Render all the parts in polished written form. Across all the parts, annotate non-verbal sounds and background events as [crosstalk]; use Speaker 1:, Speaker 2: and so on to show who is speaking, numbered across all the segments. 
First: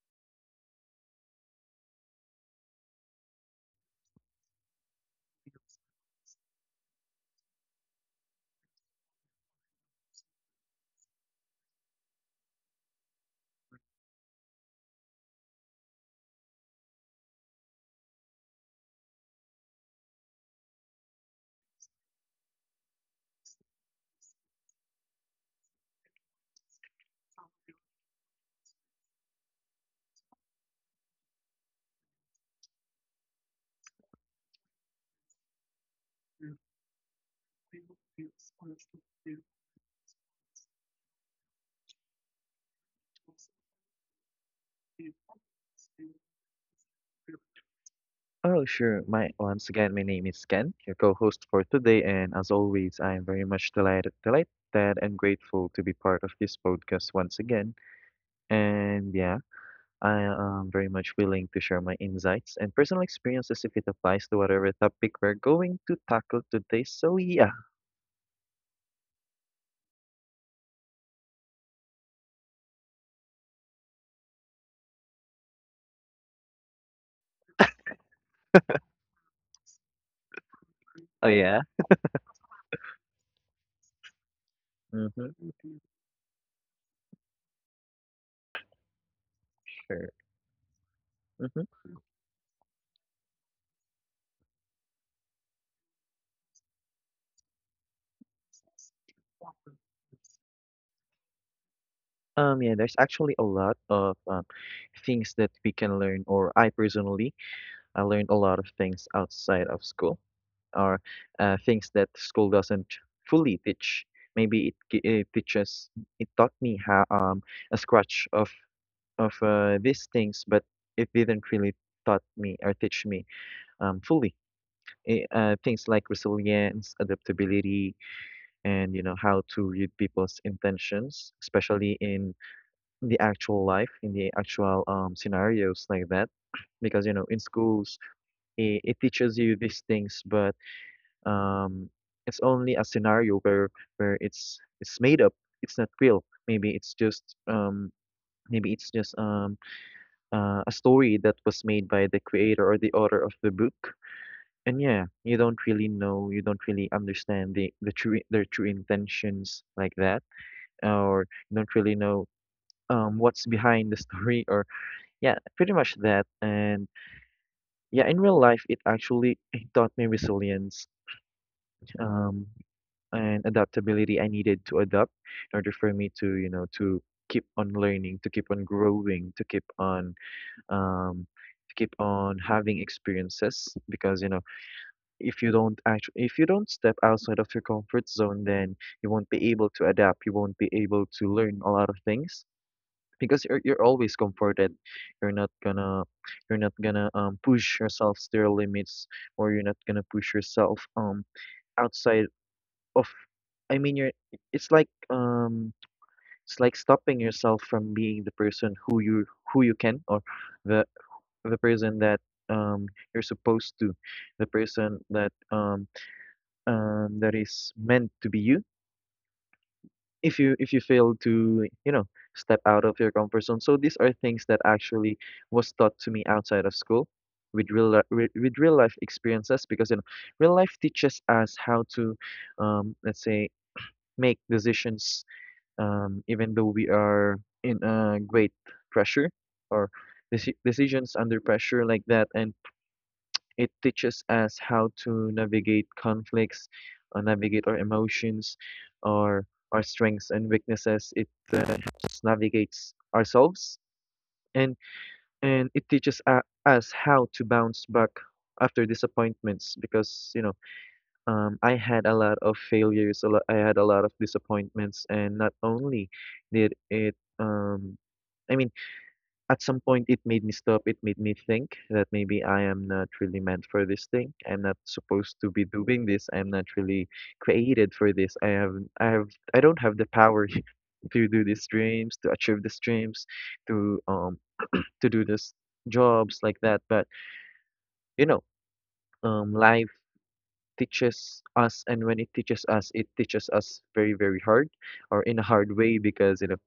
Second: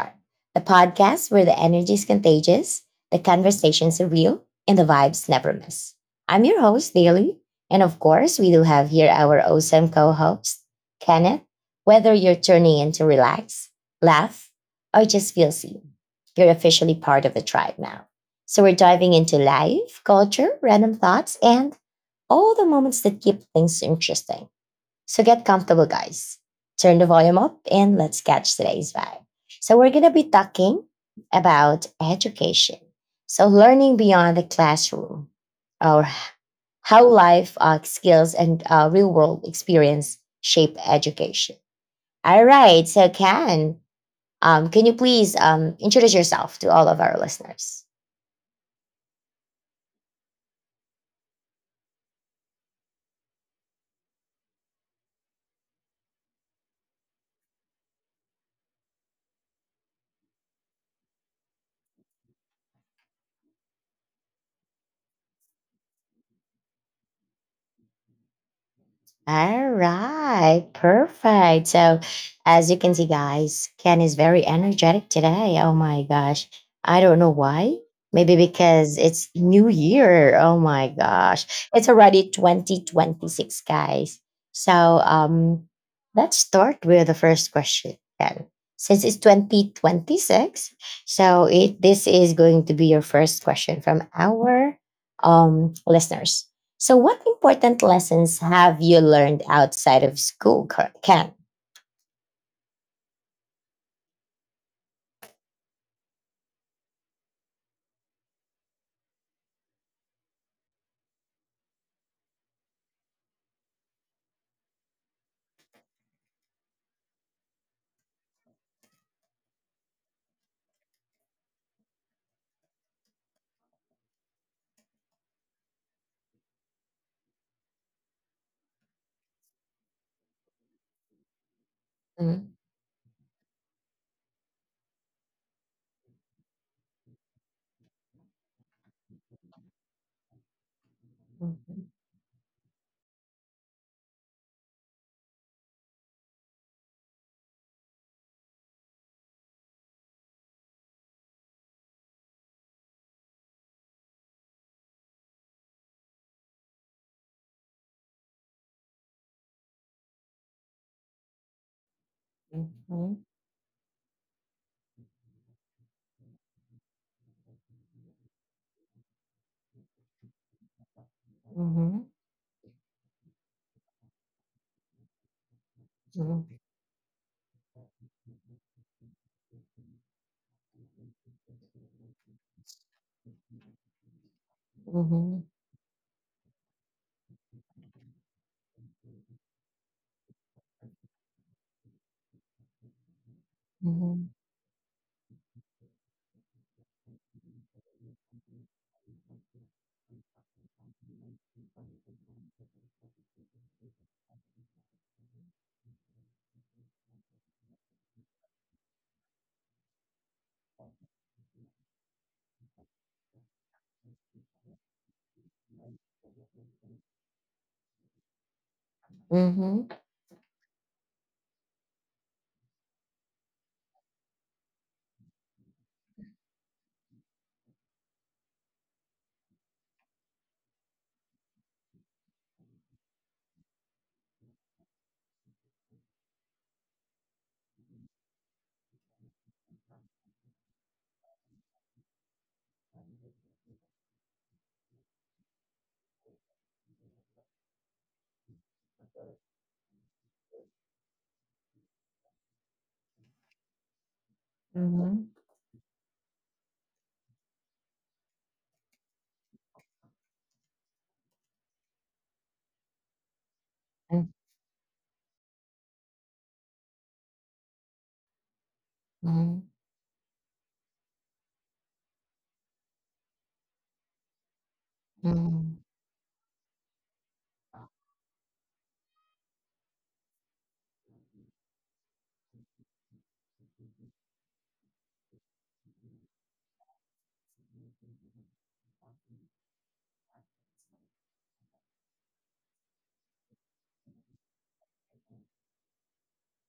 Speaker 1: Tribe, a podcast where the energy is contagious, the conversations are real, and the vibes never miss. I'm your host, Daily. And of course, we do have here our awesome co host, Kenneth. Whether you're tuning in to relax, laugh, or just feel seen, you're officially part of the tribe now. So we're diving into life, culture, random thoughts, and all the moments that keep things interesting. So get comfortable, guys. Turn the volume up and let's catch today's vibe. So we're going to be talking about education. So learning beyond the classroom, or how life skills and real world experience shape education. All right. So, Ken, can you please introduce yourself to all of our listeners? All right, perfect. So, as you can see, guys, Ken is very energetic today. Oh my gosh. I don't know why. Maybe because it's New Year. Oh my
Speaker 2: Oh, yeah?
Speaker 1: gosh. It's already 2026, guys. So,
Speaker 2: Mm-hmm.
Speaker 1: um, let's start with the first question, Ken. Since it's
Speaker 2: Sure.
Speaker 1: 2026, so
Speaker 2: Mm-hmm.
Speaker 1: this is going to be your first question from our listeners. So what important lessons have you learned outside of school, Ken?
Speaker 2: Yeah, there's actually a lot of things that we can learn, or I personally, I learned a lot of things outside of school, or things that school doesn't fully teach. Maybe it, gi- it teaches, it taught me how a scratch of these things, but it didn't really taught me or teach me fully. Things like resilience, adaptability, and you know how to read people's intentions, especially in
Speaker 1: Mhm,
Speaker 2: the actual life, in the actual scenarios like that. Because in schools, it teaches you these things, but
Speaker 1: mhm,
Speaker 2: um, it's only a scenario where, it's made up. It's not real. Maybe it's just, maybe it's just um, a story that was made by the creator or the author of the book. And yeah, you don't really know, you don't really understand their true intentions like that, or you don't really know
Speaker 1: mhm,
Speaker 2: what's behind the story, or yeah, pretty much that. And yeah, in real life, it actually it taught me resilience, um, and adaptability. I needed to adapt in order for me to you
Speaker 1: mhm,
Speaker 2: know to keep on learning, to keep on growing, um, to keep on having experiences, because
Speaker 1: mhm,
Speaker 2: if you don't step outside of your comfort zone, then you won't be able to adapt, you won't be able to learn a lot of things, because you're always comforted. You're not gonna you're not gonna push yourself to your limits, or you're not gonna push yourself outside of. I mean, you're it's like, stopping yourself from being the person who you, who you can, or the the person that um you're supposed to, the person that that is meant to be you,
Speaker 1: mhm, mhm, mhm, mhm, mhm, mhm, mhm,
Speaker 2: if you fail to step out of your comfort zone. So these are things that actually was taught to me outside of school with real life experiences, because real life teaches us how to, let's say, make decisions, even though we are in a great pressure, or decisions under pressure like that. And it teaches us how to navigate conflicts, navigate our emotions, our our strengths and weaknesses. It helps us navigates ourselves, and it teaches us how to bounce back after disappointments. Because I had a lot of failures. A lot, I had a lot of disappointments, and not only did it, I mean. At some point, it made me stop. It made me think that maybe I am not really meant for this thing. I'm not
Speaker 1: mhm,
Speaker 2: supposed
Speaker 1: mhm,
Speaker 2: to be
Speaker 1: mhm.
Speaker 2: doing this. I'm not really created for this. I don't have the power [laughs] to do these dreams, to achieve these dreams, to, to do this jobs like that. But you know, life teaches us, and when it teaches us very, very hard, or in a hard way, because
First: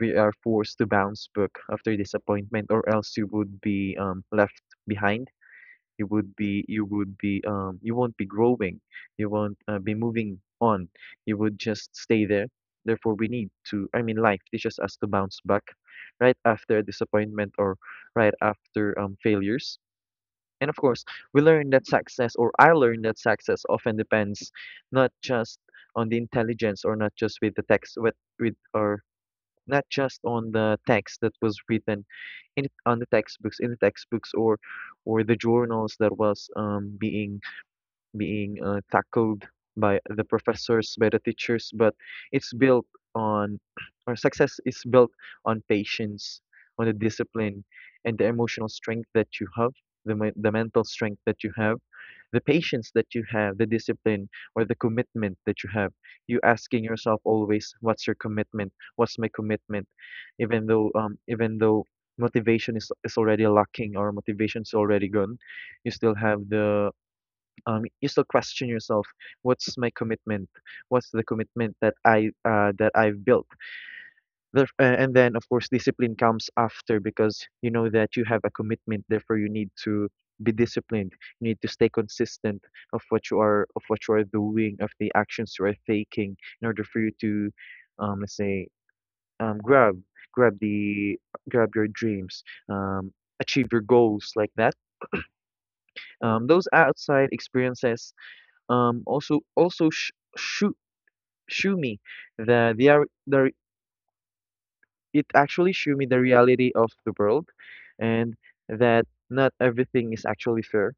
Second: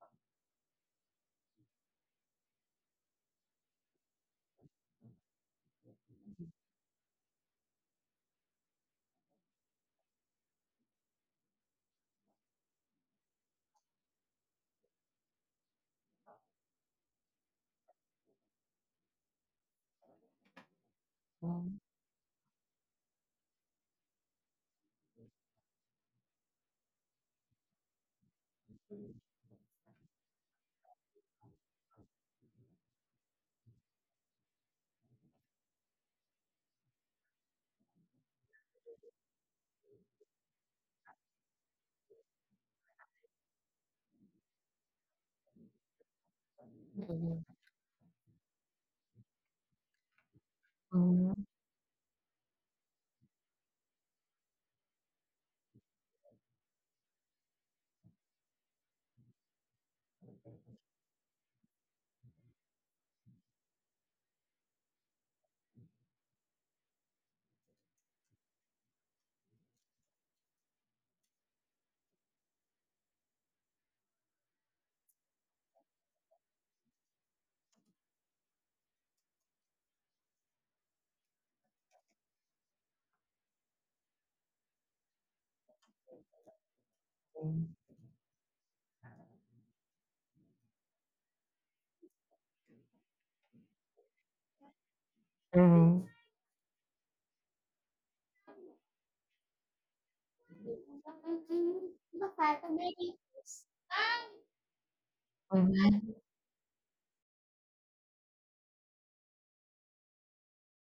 Speaker 2: we are forced to bounce book after disappointment, or else you would be left behind. You won't be growing, you won't be moving on, you would just stay there. Therefore, we need to, I mean, life teaches us to bounce back right after disappointment, or right after failures. And of course, we learn that success, or I learned that success, often depends not just on the intelligence, or not just with the text, with or not just on the text that was written in, on the textbooks, or the journals that was being tackled by the professors, by the teachers, but it's built on, [clears throat] or success is built on patience, on the discipline, and the emotional strength that you have, the mental strength that you have, the patience that you have, the discipline or the commitment that you have. You asking yourself always, what's your commitment? What's my commitment? Even though motivation is already lacking, or motivation is already gone, you still have the, you still question yourself, what's my commitment? What's the commitment that I that I've built? And then, of course, discipline comes after, because you know that you have a commitment. Therefore, you need to be disciplined. You need to stay consistent of what you are doing, of the actions you are taking, in order for you to, let's say, um, grab grab the grab your dreams. Um, Achieve your goals like that.
Speaker 1: Mhm,
Speaker 2: Those outside experiences also show me that they are. It actually show me the reality of the world, and that not everything is actually fair.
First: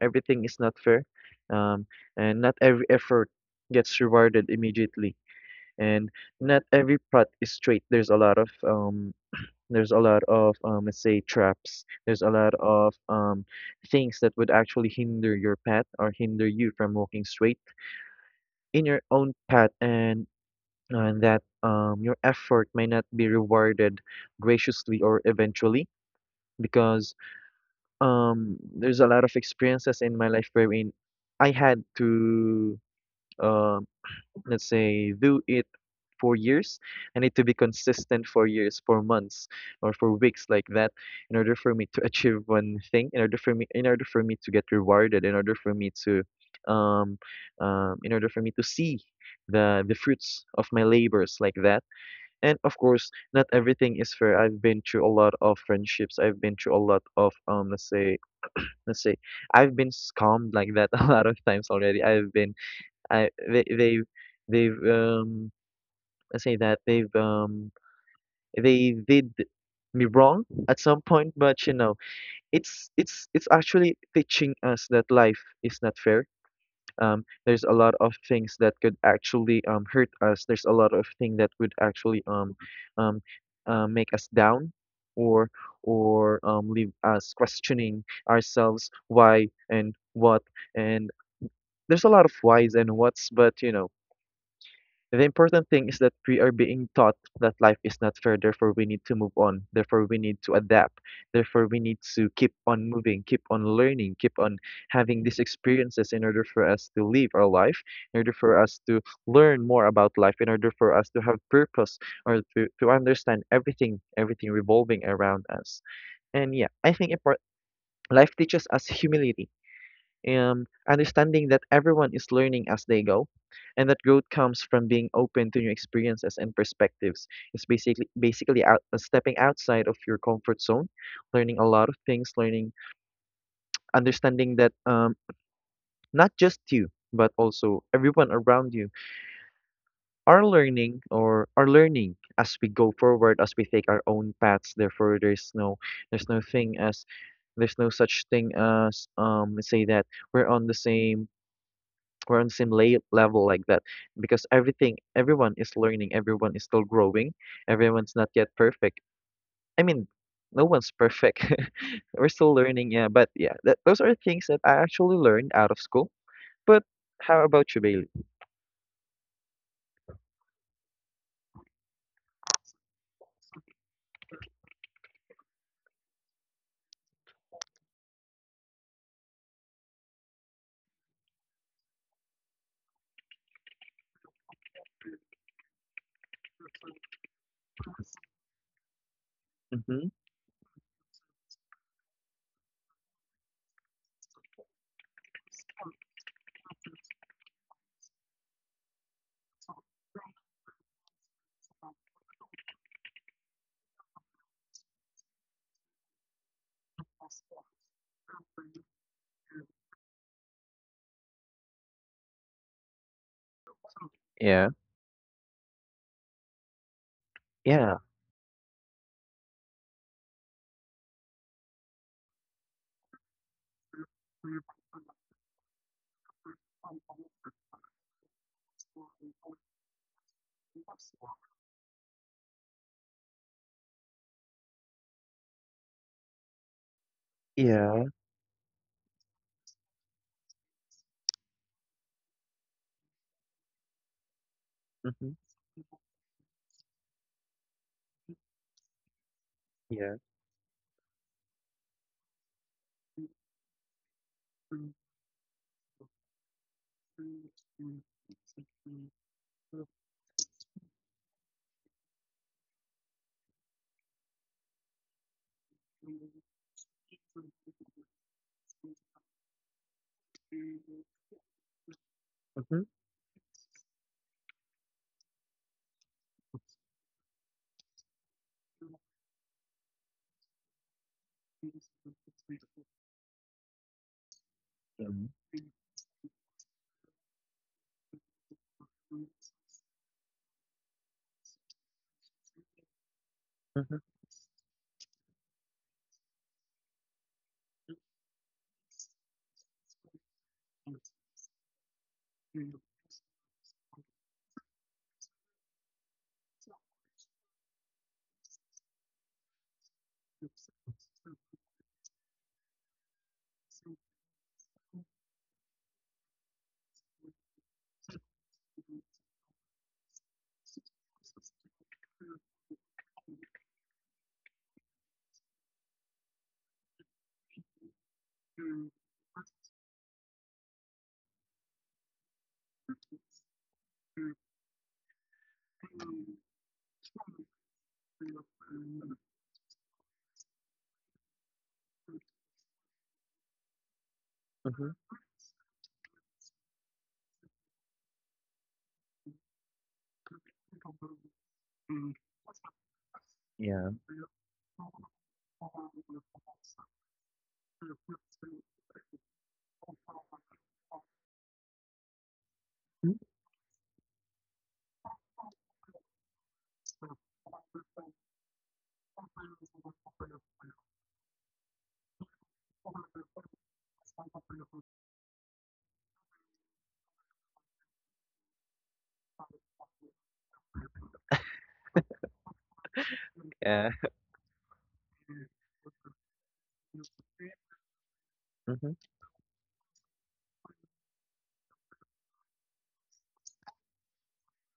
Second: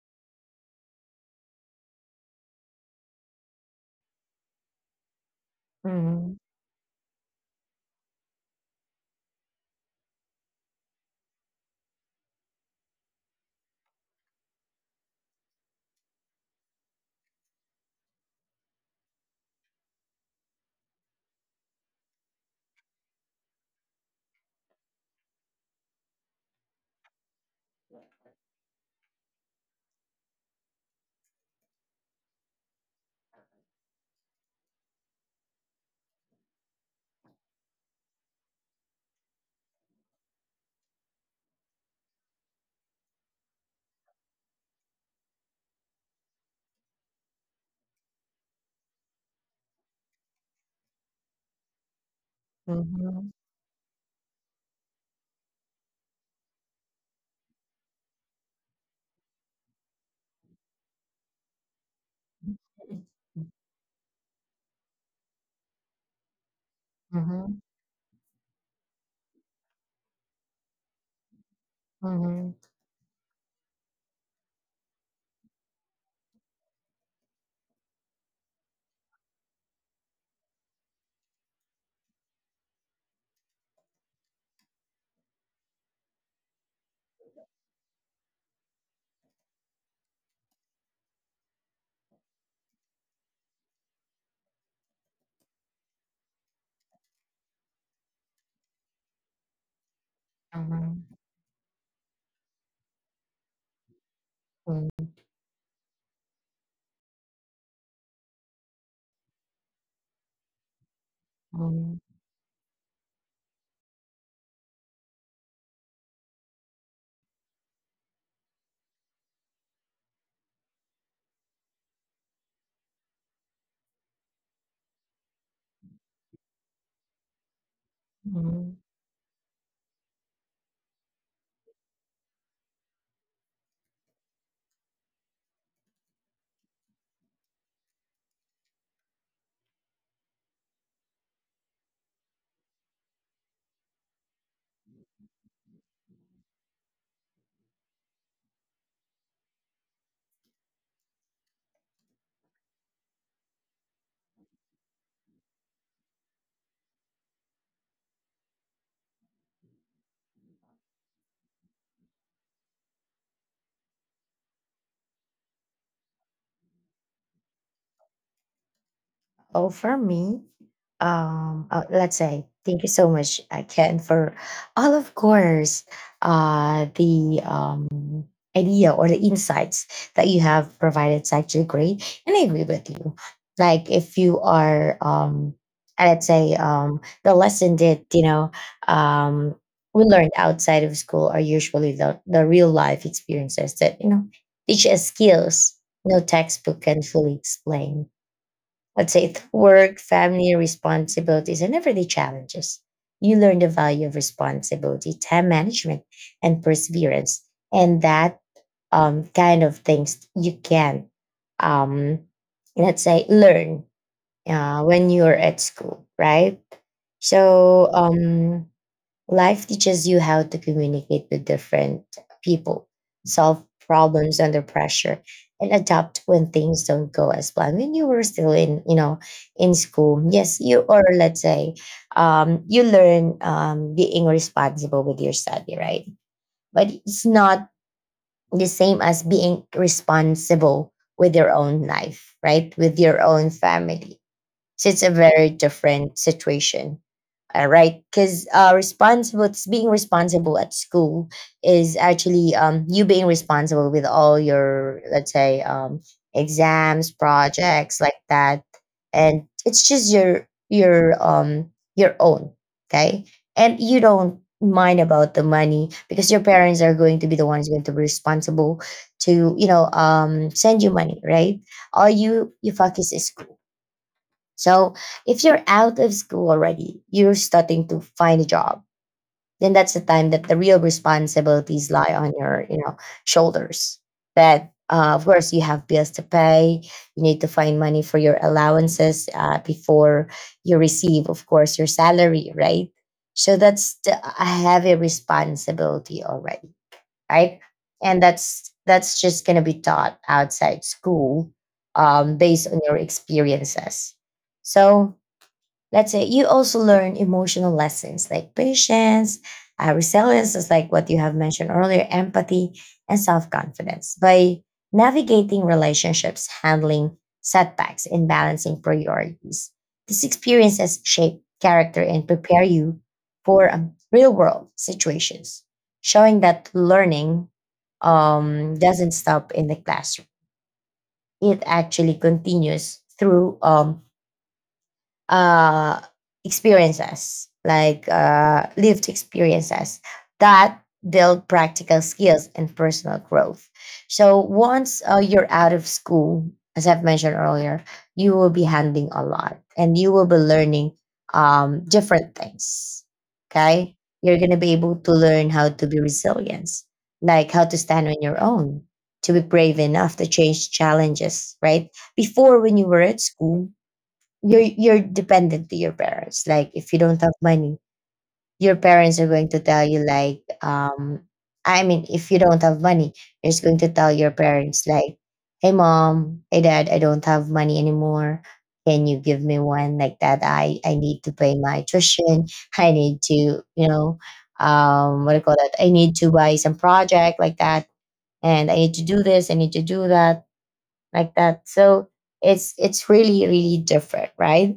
Speaker 2: Everything is not fair, um and not every effort gets rewarded immediately, and not every path is straight. There's a lot of there's a lot of let's say, traps. There's a lot of things that would actually hinder your path, or hinder you from walking straight in your own path, and that your effort may not be rewarded graciously or eventually, because there's a lot of experiences in my life wherein I had to, uh, let's say, do it for years. I need to be consistent for years, for months, or for weeks like that, in order for me to [laughs] achieve one thing, in order for me to get rewarded, in order for me um, to see the fruits of my labors like that. And of
Speaker 1: mhm, mhm,
Speaker 2: course,
Speaker 1: mhm,
Speaker 2: not everything is fair. I've been through a lot of friendships. I've been through a lot of, let's say, let's say I've been scammed like that [laughs] a lot of times already. I've been I they they've Let's say that they've, they did me wrong at some point, but
Speaker 1: mhm,
Speaker 2: it's actually teaching us that life is not fair. There's a lot of things that could actually, hurt us. There's a lot of things that would actually, um, make us down, or leave us questioning ourselves why and what, and there's a lot of whys and whats, but the important thing is that we are being taught that life is not fair. Therefore, we need to move on, therefore we need to adapt, therefore we need to keep on moving, keep on learning, keep on
Speaker 1: mhm,
Speaker 2: having these experiences in order for us to live our life, in order for us to learn more about life, in order for us to have
Speaker 1: mhm,
Speaker 2: purpose,
Speaker 1: mhm,
Speaker 2: or to, understand everything, everything revolving around us. And yeah, I think life teaches us humility, understanding that everyone is learning as they go, and that growth comes from being open to new experiences and perspectives. It's basically,
Speaker 1: mhm.
Speaker 2: stepping outside of your comfort zone, learning a lot of things, learning understanding that, not just you but also everyone around you are learning, or are learning, as we go forward, as we take our own paths. Therefore, there's no thing as there's no such thing as, let's say, that we're on the same we're on the same lay level like that, because everything, everyone is learning, everyone is still growing, everyone's not yet perfect. I mean, no one's perfect. [laughs] We're still learning, yeah. But yeah, those are things that I actually learned out of school. But how about you, Bailey?
Speaker 1: Oh, for me, let's say thank you so much, Ken, for all of course the idea or the insights that you have provided. It's actually great, and I agree with you. Like if you are, let's say, the lesson that um, we
Speaker 2: Mm-hmm.
Speaker 1: learned outside of school are usually the real life experiences that teach us skills no textbook can fully explain. Let's say work, family responsibilities, and everyday challenges. You learn the value of responsibility, time management, and perseverance, and that kind of things you can, um, let's say, learn
Speaker 2: Yeah,
Speaker 1: when you're at school, right? So
Speaker 2: yeah,
Speaker 1: life teaches you how to communicate with different people, solve problems under pressure, and adapt when things don't go as planned. When you were still in, in school, yes, you or, let's say, you learn being responsible with your study, right? But it's not
Speaker 2: yeah.
Speaker 1: the same as being responsible with your own life, right? With your own family, so it's a
Speaker 2: Mm-hmm.
Speaker 1: very different situation. All right, because responsible being
Speaker 2: Yeah.
Speaker 1: responsible at school is actually you being responsible with all your, let's say, exams, projects like that, and it's just your own. Okay, and you don't mind about the money, because your parents are going to be the ones going to be responsible to send you money, right? All you
Speaker 2: Mm-hmm.
Speaker 1: focus is school. So if you're out of school already, you're starting to find a job, then that's the time that the real responsibilities lie on your shoulders. That
Speaker 2: Yeah.
Speaker 1: of course you have bills to pay. You need to find money for your allowances before you receive, of course, your salary, right? So that's
Speaker 2: Mm-hmm.
Speaker 1: a heavy responsibility already, right? And that's just gonna be taught outside school, based on your experiences. So let's say you also learn emotional lessons like patience, resilience, is like what you have mentioned earlier, empathy, and self confidence by navigating relationships, handling setbacks, and balancing priorities. These experiences shape character and prepare you for real world situations, showing that learning doesn't stop in the classroom. It actually continues through uh, experiences, like lived experiences that build practical skills and personal growth. So once
Speaker 2: Mm-hmm.
Speaker 1: you're out of school, as I've mentioned earlier, you will be handling a lot and you will be learning different things.
Speaker 2: Yeah,
Speaker 1: Okay. You're going to be able to learn how to be resilient, like how to stand on your own, to be brave enough to change challenges, right? Before, when you were at school, you're dependent to your parents. Like, if you don't have money, your parents are going to tell you, like, I mean, if you don't have money, you're just going to tell your parents like, hey mom, hey dad, I don't have money anymore, can you give me one, like that? I need to pay my tuition, I need to,
Speaker 2: yeah.
Speaker 1: what do you call that, I need to buy some project like that, and I
Speaker 2: Mm-hmm.
Speaker 1: need to do this, I need to do that, like that. So it's really really different, right?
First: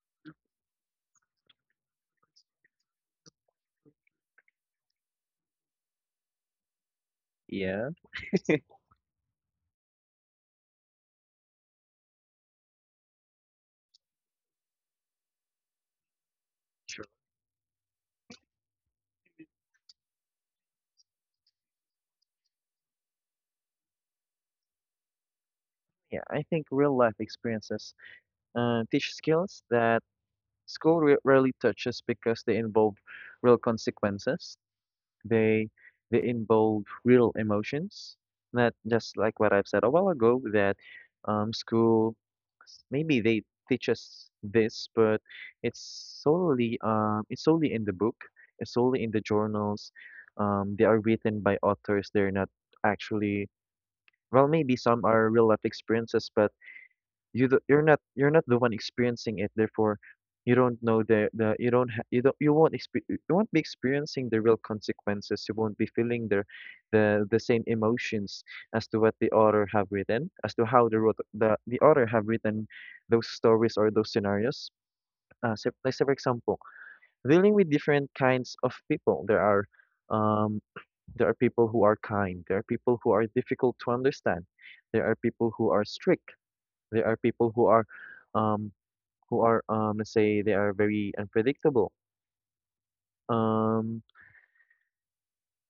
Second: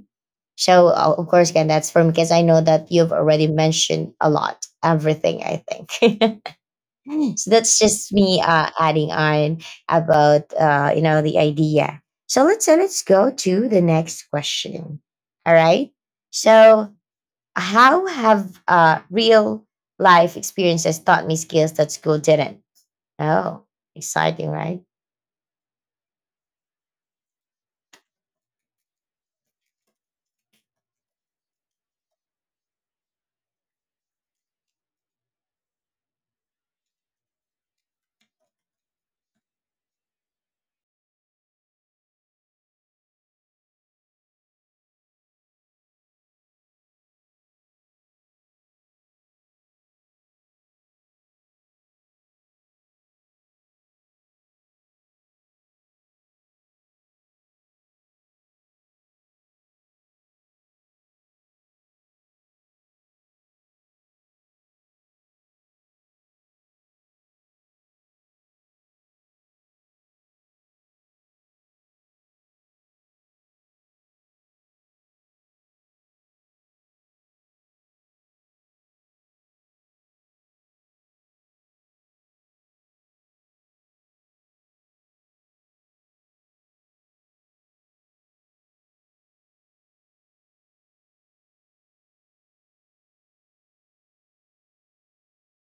Speaker 1: So of course, again, that's from because I know that you've already mentioned a lot, everything. I think [laughs] so. That's
Speaker 2: Yeah,
Speaker 1: just me adding on about the idea. So let's go to the next question. All right. So how have real life experiences taught me skills that school didn't? Oh, exciting, right?
Speaker 2: yeah, I think real life experiences teach skills that school rarely touches because they involve real consequences. They they involve real emotions. Not just like what I've said a while ago that, school, maybe they teach us this, but it's solely in the book. It's solely in the journals. They are written by authors. They're not actually, well. Maybe some are real life experiences, but you're not the one experiencing it, therefore you don't know the you won't be experiencing the real consequences. You won't be feeling the same emotions as to what the author have written, as to how the wrote- the author have written those stories or those scenarios. So, say for example, dealing with different kinds of people, um there are people who are kind, there are people who are difficult to understand, there are people who are strict, there are people who are um who are, let's say, they are very unpredictable. um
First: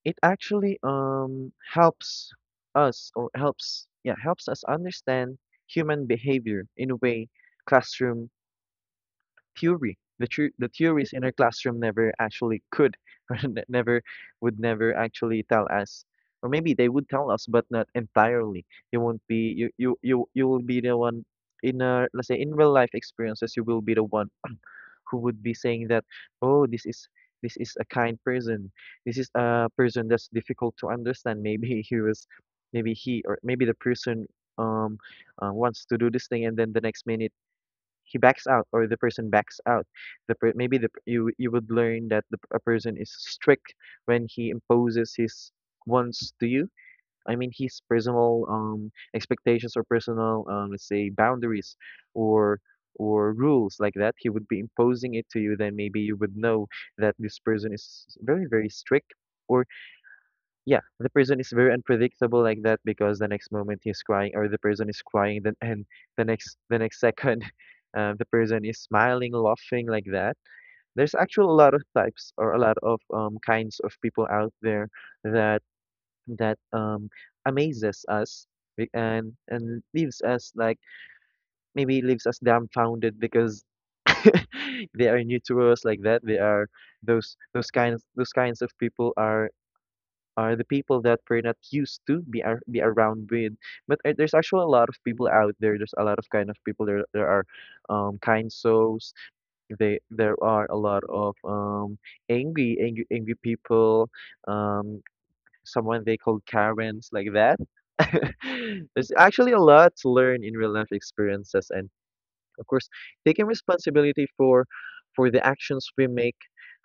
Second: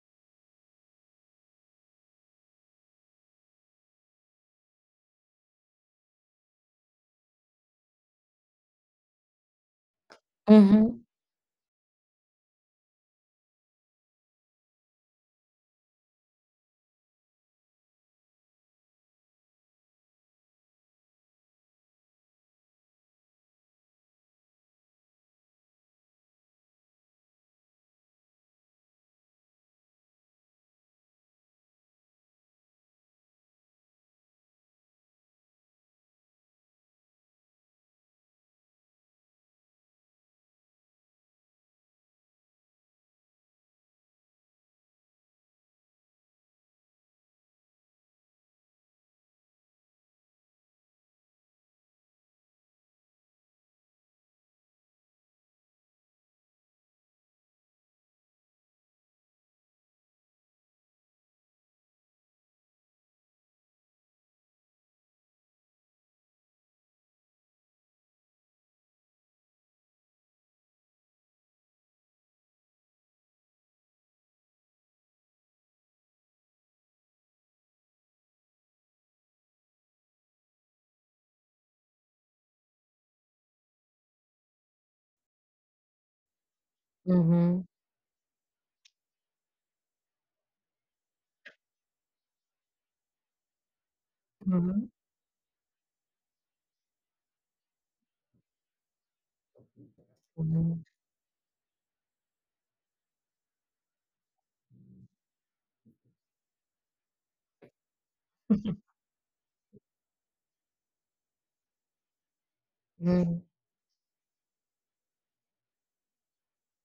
Speaker 2: it actually helps us, or helps us understand human behavior in a way. Classroom The
Speaker 1: Mm-hmm.
Speaker 2: theories in our classroom never actually could, [laughs] never, would never actually tell us, or maybe they would tell us, but not entirely. You won't be You will be the one in a, let's say, in real life experiences, you will be the one who would be saying that, "Oh, this is, this is a kind person. This is a person that's difficult to understand. Maybe [laughs] he was, maybe he, or maybe the person um wants to do this thing, and then the next minute." He backs out, or the person backs out. Maybe the you would learn that a person is strict when he imposes his wants to you. I mean, his personal, expectations, or personal, let's say, boundaries, or or rules like that, he would be imposing it to you. Then maybe you would know that this person is very, very strict. Or yeah, the person is very unpredictable like that, because the next moment he's crying, or the person is crying, then and the next second, [laughs] the person is smiling, laughing like that. There's actually a lot of types, or a lot of, kinds of people out there that, that um amazes us, and and leaves us like, maybe leaves us dumbfounded because [laughs] they are new to us like that. They are,
Speaker 1: Mm-hmm.
Speaker 2: those kinds of people are the people that we're not used to be around with. But there's actually a
Speaker 1: Mm-hmm.
Speaker 2: lot of people out there. There's a lot of kind of people there. There are kind souls. They There are a
Speaker 1: Mm-hmm.
Speaker 2: lot of, um, angry, people, um someone they call Karens like that. [laughs] There's actually a lot to learn in real life experiences, and of course,
Speaker 1: Mm-hmm.
Speaker 2: taking responsibility for the actions we make.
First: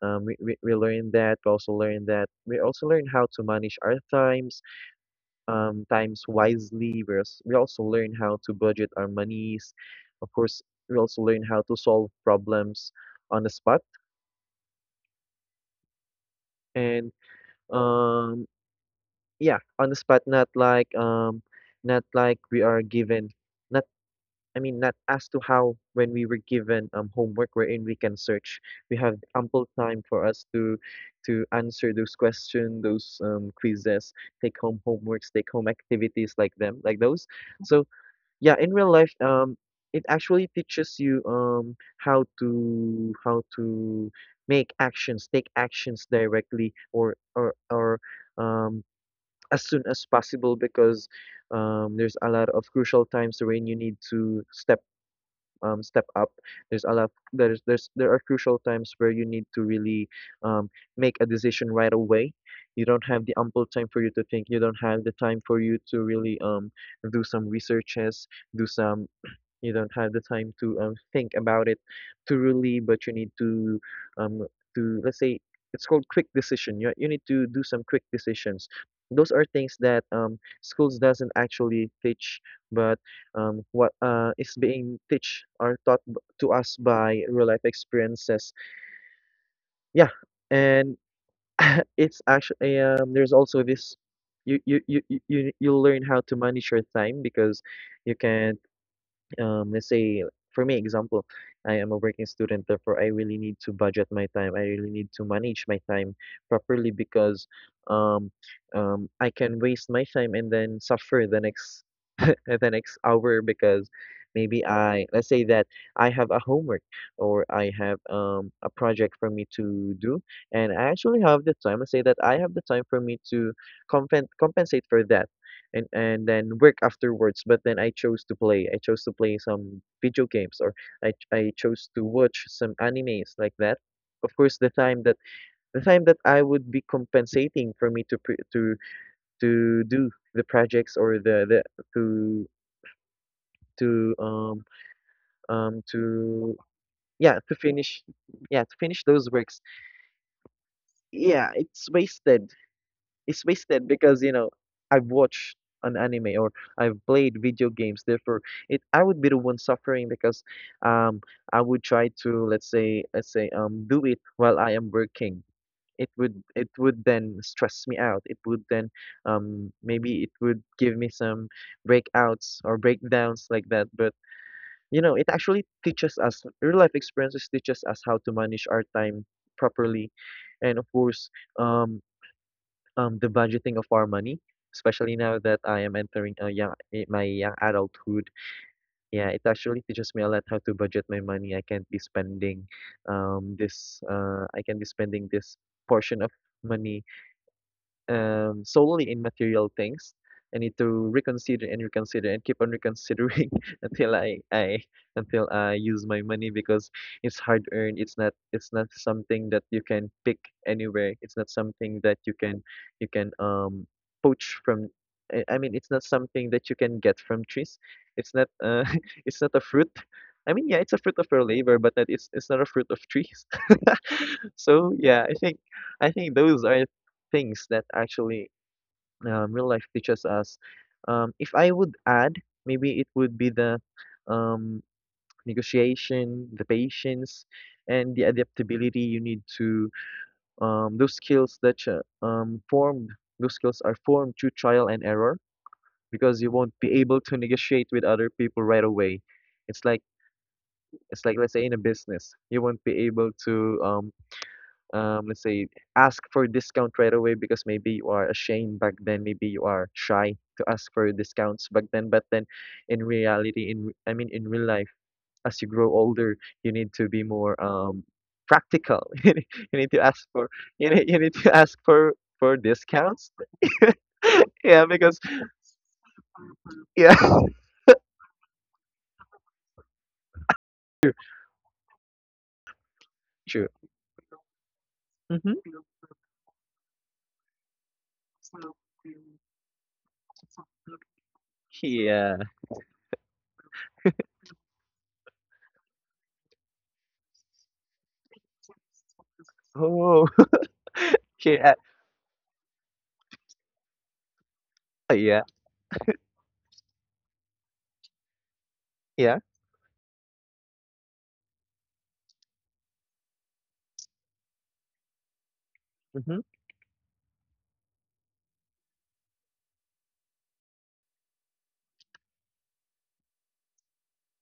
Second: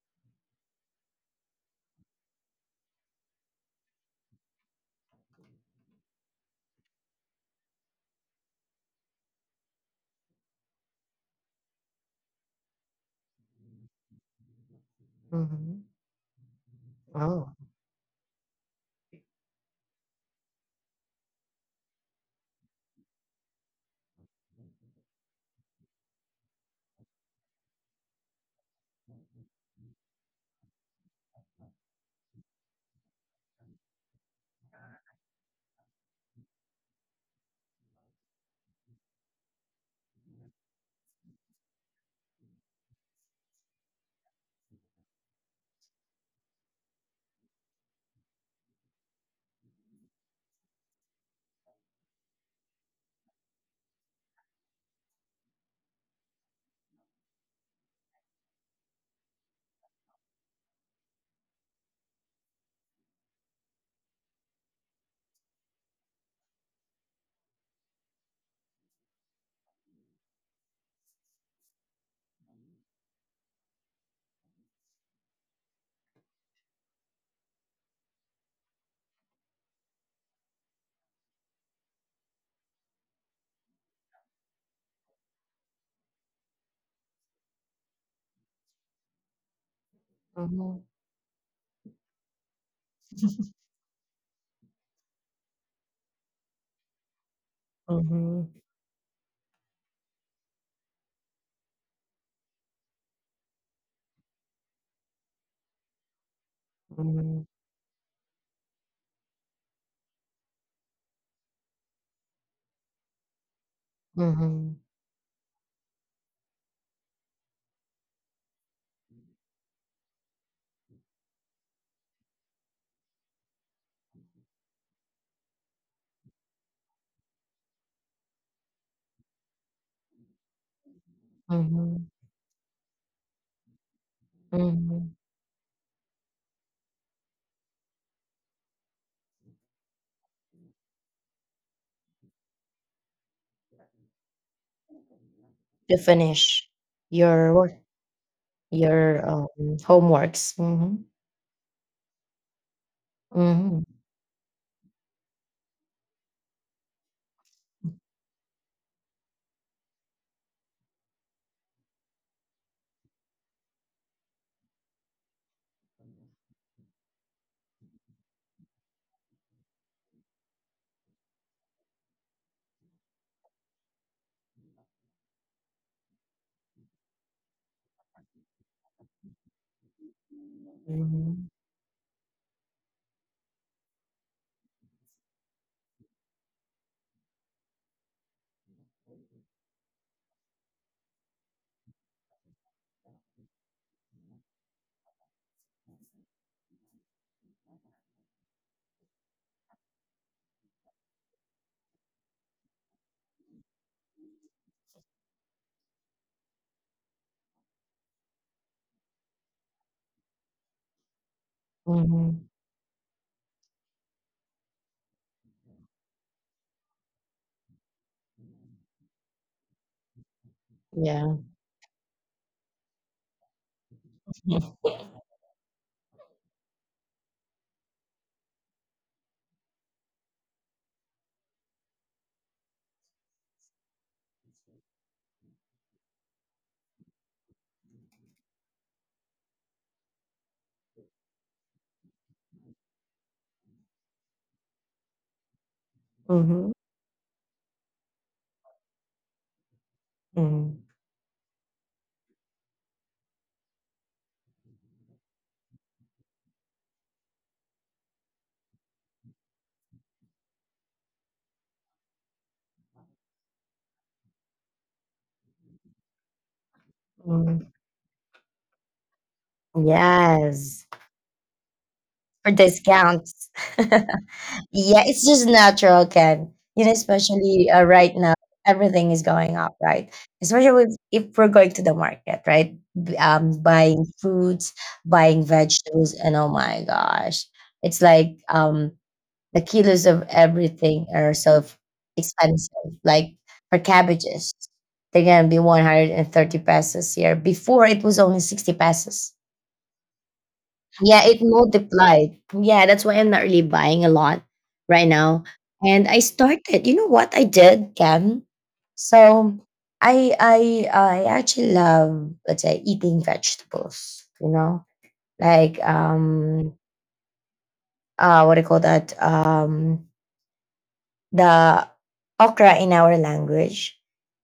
Speaker 2: We learn that. We also learn that. We also learn how to manage our times, times wisely. We also learn how to budget our monies. Of course, we also learn how to solve problems on the spot.
Speaker 1: Mm-hmm.
Speaker 2: And,
Speaker 1: Oh.
Speaker 2: um, yeah, on the spot, not like, not like we are given, not, I mean, not as to how, when we were given homework wherein we can search. We have ample time for us to answer those questions, those, um, quizzes, take home homeworks, take home activities like them, like those. So yeah, in real life, it actually teaches you, um, how to make actions, take actions directly, or, um, as soon as possible, because, there's a lot of crucial times wherein you need to step, step up. There's a lot there are crucial times where you need to really, um, make a decision right away. You don't have the ample time for you to think. You don't have the time for you to really, do some researches, do some, you don't have the time to, think about it thoroughly, but you need to, um, to, let's say, it's called quick decision. You need to do some quick decisions. Those are things that, schools doesn't actually teach, but, what is being teach are taught to us by real life experiences. Yeah,
Speaker 1: Mm-hmm.
Speaker 2: and [laughs] it's actually, there's also this, you learn how to manage your time, because you
Speaker 1: Mm-hmm.
Speaker 2: can, let's say, for me example, I am a working student, therefore I really need to manage my time properly,
Speaker 1: Mhm,
Speaker 2: because, um, I can waste my time and then suffer the next hour, because maybe,
Speaker 1: mhm,
Speaker 2: I, let's say that I have a homework, or I have, um, a project for me to do, and I actually have the time. Let's say that I have the time for me to compensate for that, and then work afterwards. But then I chose to play. I chose to play some video games, or I chose to
Speaker 1: mhm,
Speaker 2: watch some animes like that. Of course,
Speaker 1: mhm.
Speaker 2: the time that I would be compensating for me to pre to do the projects, or the to to, um, um
Speaker 1: To
Speaker 2: to
Speaker 1: finish
Speaker 2: yeah,
Speaker 1: your
Speaker 2: to
Speaker 1: work,
Speaker 2: finish yeah, to finish
Speaker 1: your
Speaker 2: those works,
Speaker 1: homeworks. Mhm,
Speaker 2: yeah, it's wasted. It's
Speaker 1: mhm,
Speaker 2: wasted because, you know, I've watched an anime, or I've played video games, therefore it I would be the one suffering, because, um, I would try to, let's say, um, do it while I am working. It would then stress me out. It would then, um, maybe it would give me some breakouts or breakdowns like that. But you know, it actually teaches us, real life experiences teaches us how to manage our time properly. And of course,
Speaker 1: mhm,
Speaker 2: um, the budgeting of our money, especially now that I am entering a young, eh, my young adulthood. Yeah, it actually teaches me a lot how to budget my money. I can't be spending, this, I can be spending this portion of money, solely in material things. I need to reconsider, and reconsider, and keep on reconsidering [laughs] until I, until I use my money, because it's hard earned. It's not something that you can pick anywhere. It's not something that you
Speaker 1: mhm.
Speaker 2: can, you can, um, poach from. I mean, it's not something that you can get from trees. It's not, [laughs] it's not a fruit. I mean, yeah, it's a fruit of
Speaker 1: Yeah.
Speaker 2: your labor, but that it's not a fruit of trees. [laughs]
Speaker 1: [laughs]
Speaker 2: So yeah, I think those are things that actually, real life teaches us. If I would add, maybe it would be the, um, negotiation, the patience, and the adaptability. You need to Those skills that you, formed, those skills are formed through trial and error, because you
Speaker 1: Mhm,
Speaker 2: won't be able to negotiate with other people right away. It's like
Speaker 1: mhm,
Speaker 2: it's like, let's say, in a business, you won't be able to, let's say, ask for discount right away, because maybe you are ashamed back then, maybe you are shy to ask for discounts back then. But then, in reality, in, I mean, in real life, as you grow older, you need to be more,
Speaker 1: mhm.
Speaker 2: um, practical. [laughs] You need, you need to ask for
Speaker 1: Yes,
Speaker 2: you need to ask for
Speaker 1: for
Speaker 2: for discounts.
Speaker 1: discounts. [laughs]
Speaker 2: [laughs] Yeah,
Speaker 1: Yeah,
Speaker 2: because,
Speaker 1: it's just natural, Ken. You know,
Speaker 2: yeah, [laughs]
Speaker 1: especially right now, everything is going up, right? Especially if we're going to the market, right?
Speaker 2: true.
Speaker 1: Buying fruits, buying
Speaker 2: Hmm.
Speaker 1: vegetables, and, oh my gosh, it's like the kilos of everything are so
Speaker 2: Yeah.
Speaker 1: expensive. Like for cabbages, they're gonna be 130 pesos here. Before it was only 60 pesos.
Speaker 2: Oh, [laughs]
Speaker 1: Yeah, it
Speaker 2: yeah,
Speaker 1: multiplied. Yeah, that's why I'm not really buying a lot right
Speaker 2: yeah,
Speaker 1: now. And I started, you know what I did, Cam?
Speaker 2: yeah.
Speaker 1: So I actually love, let's say, eating vegetables, you know? Like
Speaker 2: Hmm.
Speaker 1: what do you call that? The okra in our language.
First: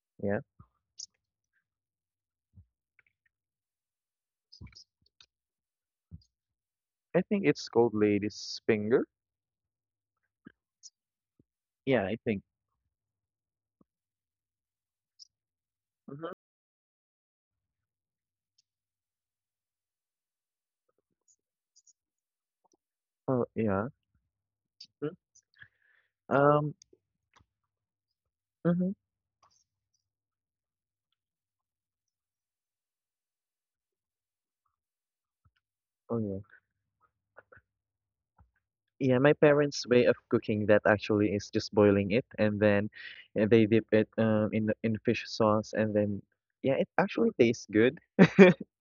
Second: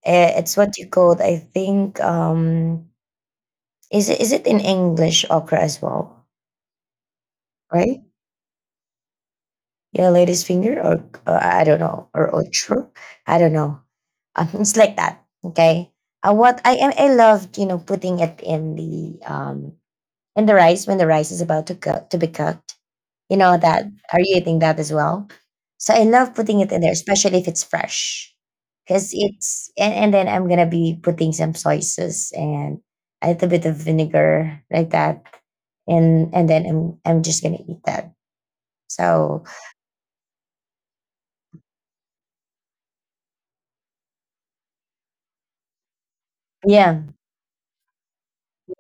Speaker 2: Yeah.
Speaker 1: It's what you called, I think, is it in English okra as well,
Speaker 2: I think it's called
Speaker 1: right?
Speaker 2: lady's finger.
Speaker 1: Yeah, lady's finger, or I don't
Speaker 2: Yeah,
Speaker 1: know,
Speaker 2: I
Speaker 1: or
Speaker 2: think.
Speaker 1: outro, I don't know. It's like that. Okay.
Speaker 2: Mm-hmm.
Speaker 1: What I loved, putting it in the rice when the rice is about to be cooked. You
Speaker 2: Oh,
Speaker 1: know that.
Speaker 2: yeah.
Speaker 1: Are you eating that as
Speaker 2: Mm.
Speaker 1: well? So I love putting it
Speaker 2: Um,
Speaker 1: in there, especially if it's fresh,
Speaker 2: mhm.
Speaker 1: because it's, and then I'm gonna be putting some soy sauce and a little bit of vinegar like that,
Speaker 2: Oh,
Speaker 1: and
Speaker 2: yeah.
Speaker 1: and then I'm just gonna eat that.
Speaker 2: Yeah, my
Speaker 1: So
Speaker 2: parents' way of cooking that actually is just boiling it, and then, they dip it, um, in in fish sauce, and then, yeah, it
Speaker 1: yeah.
Speaker 2: actually tastes good.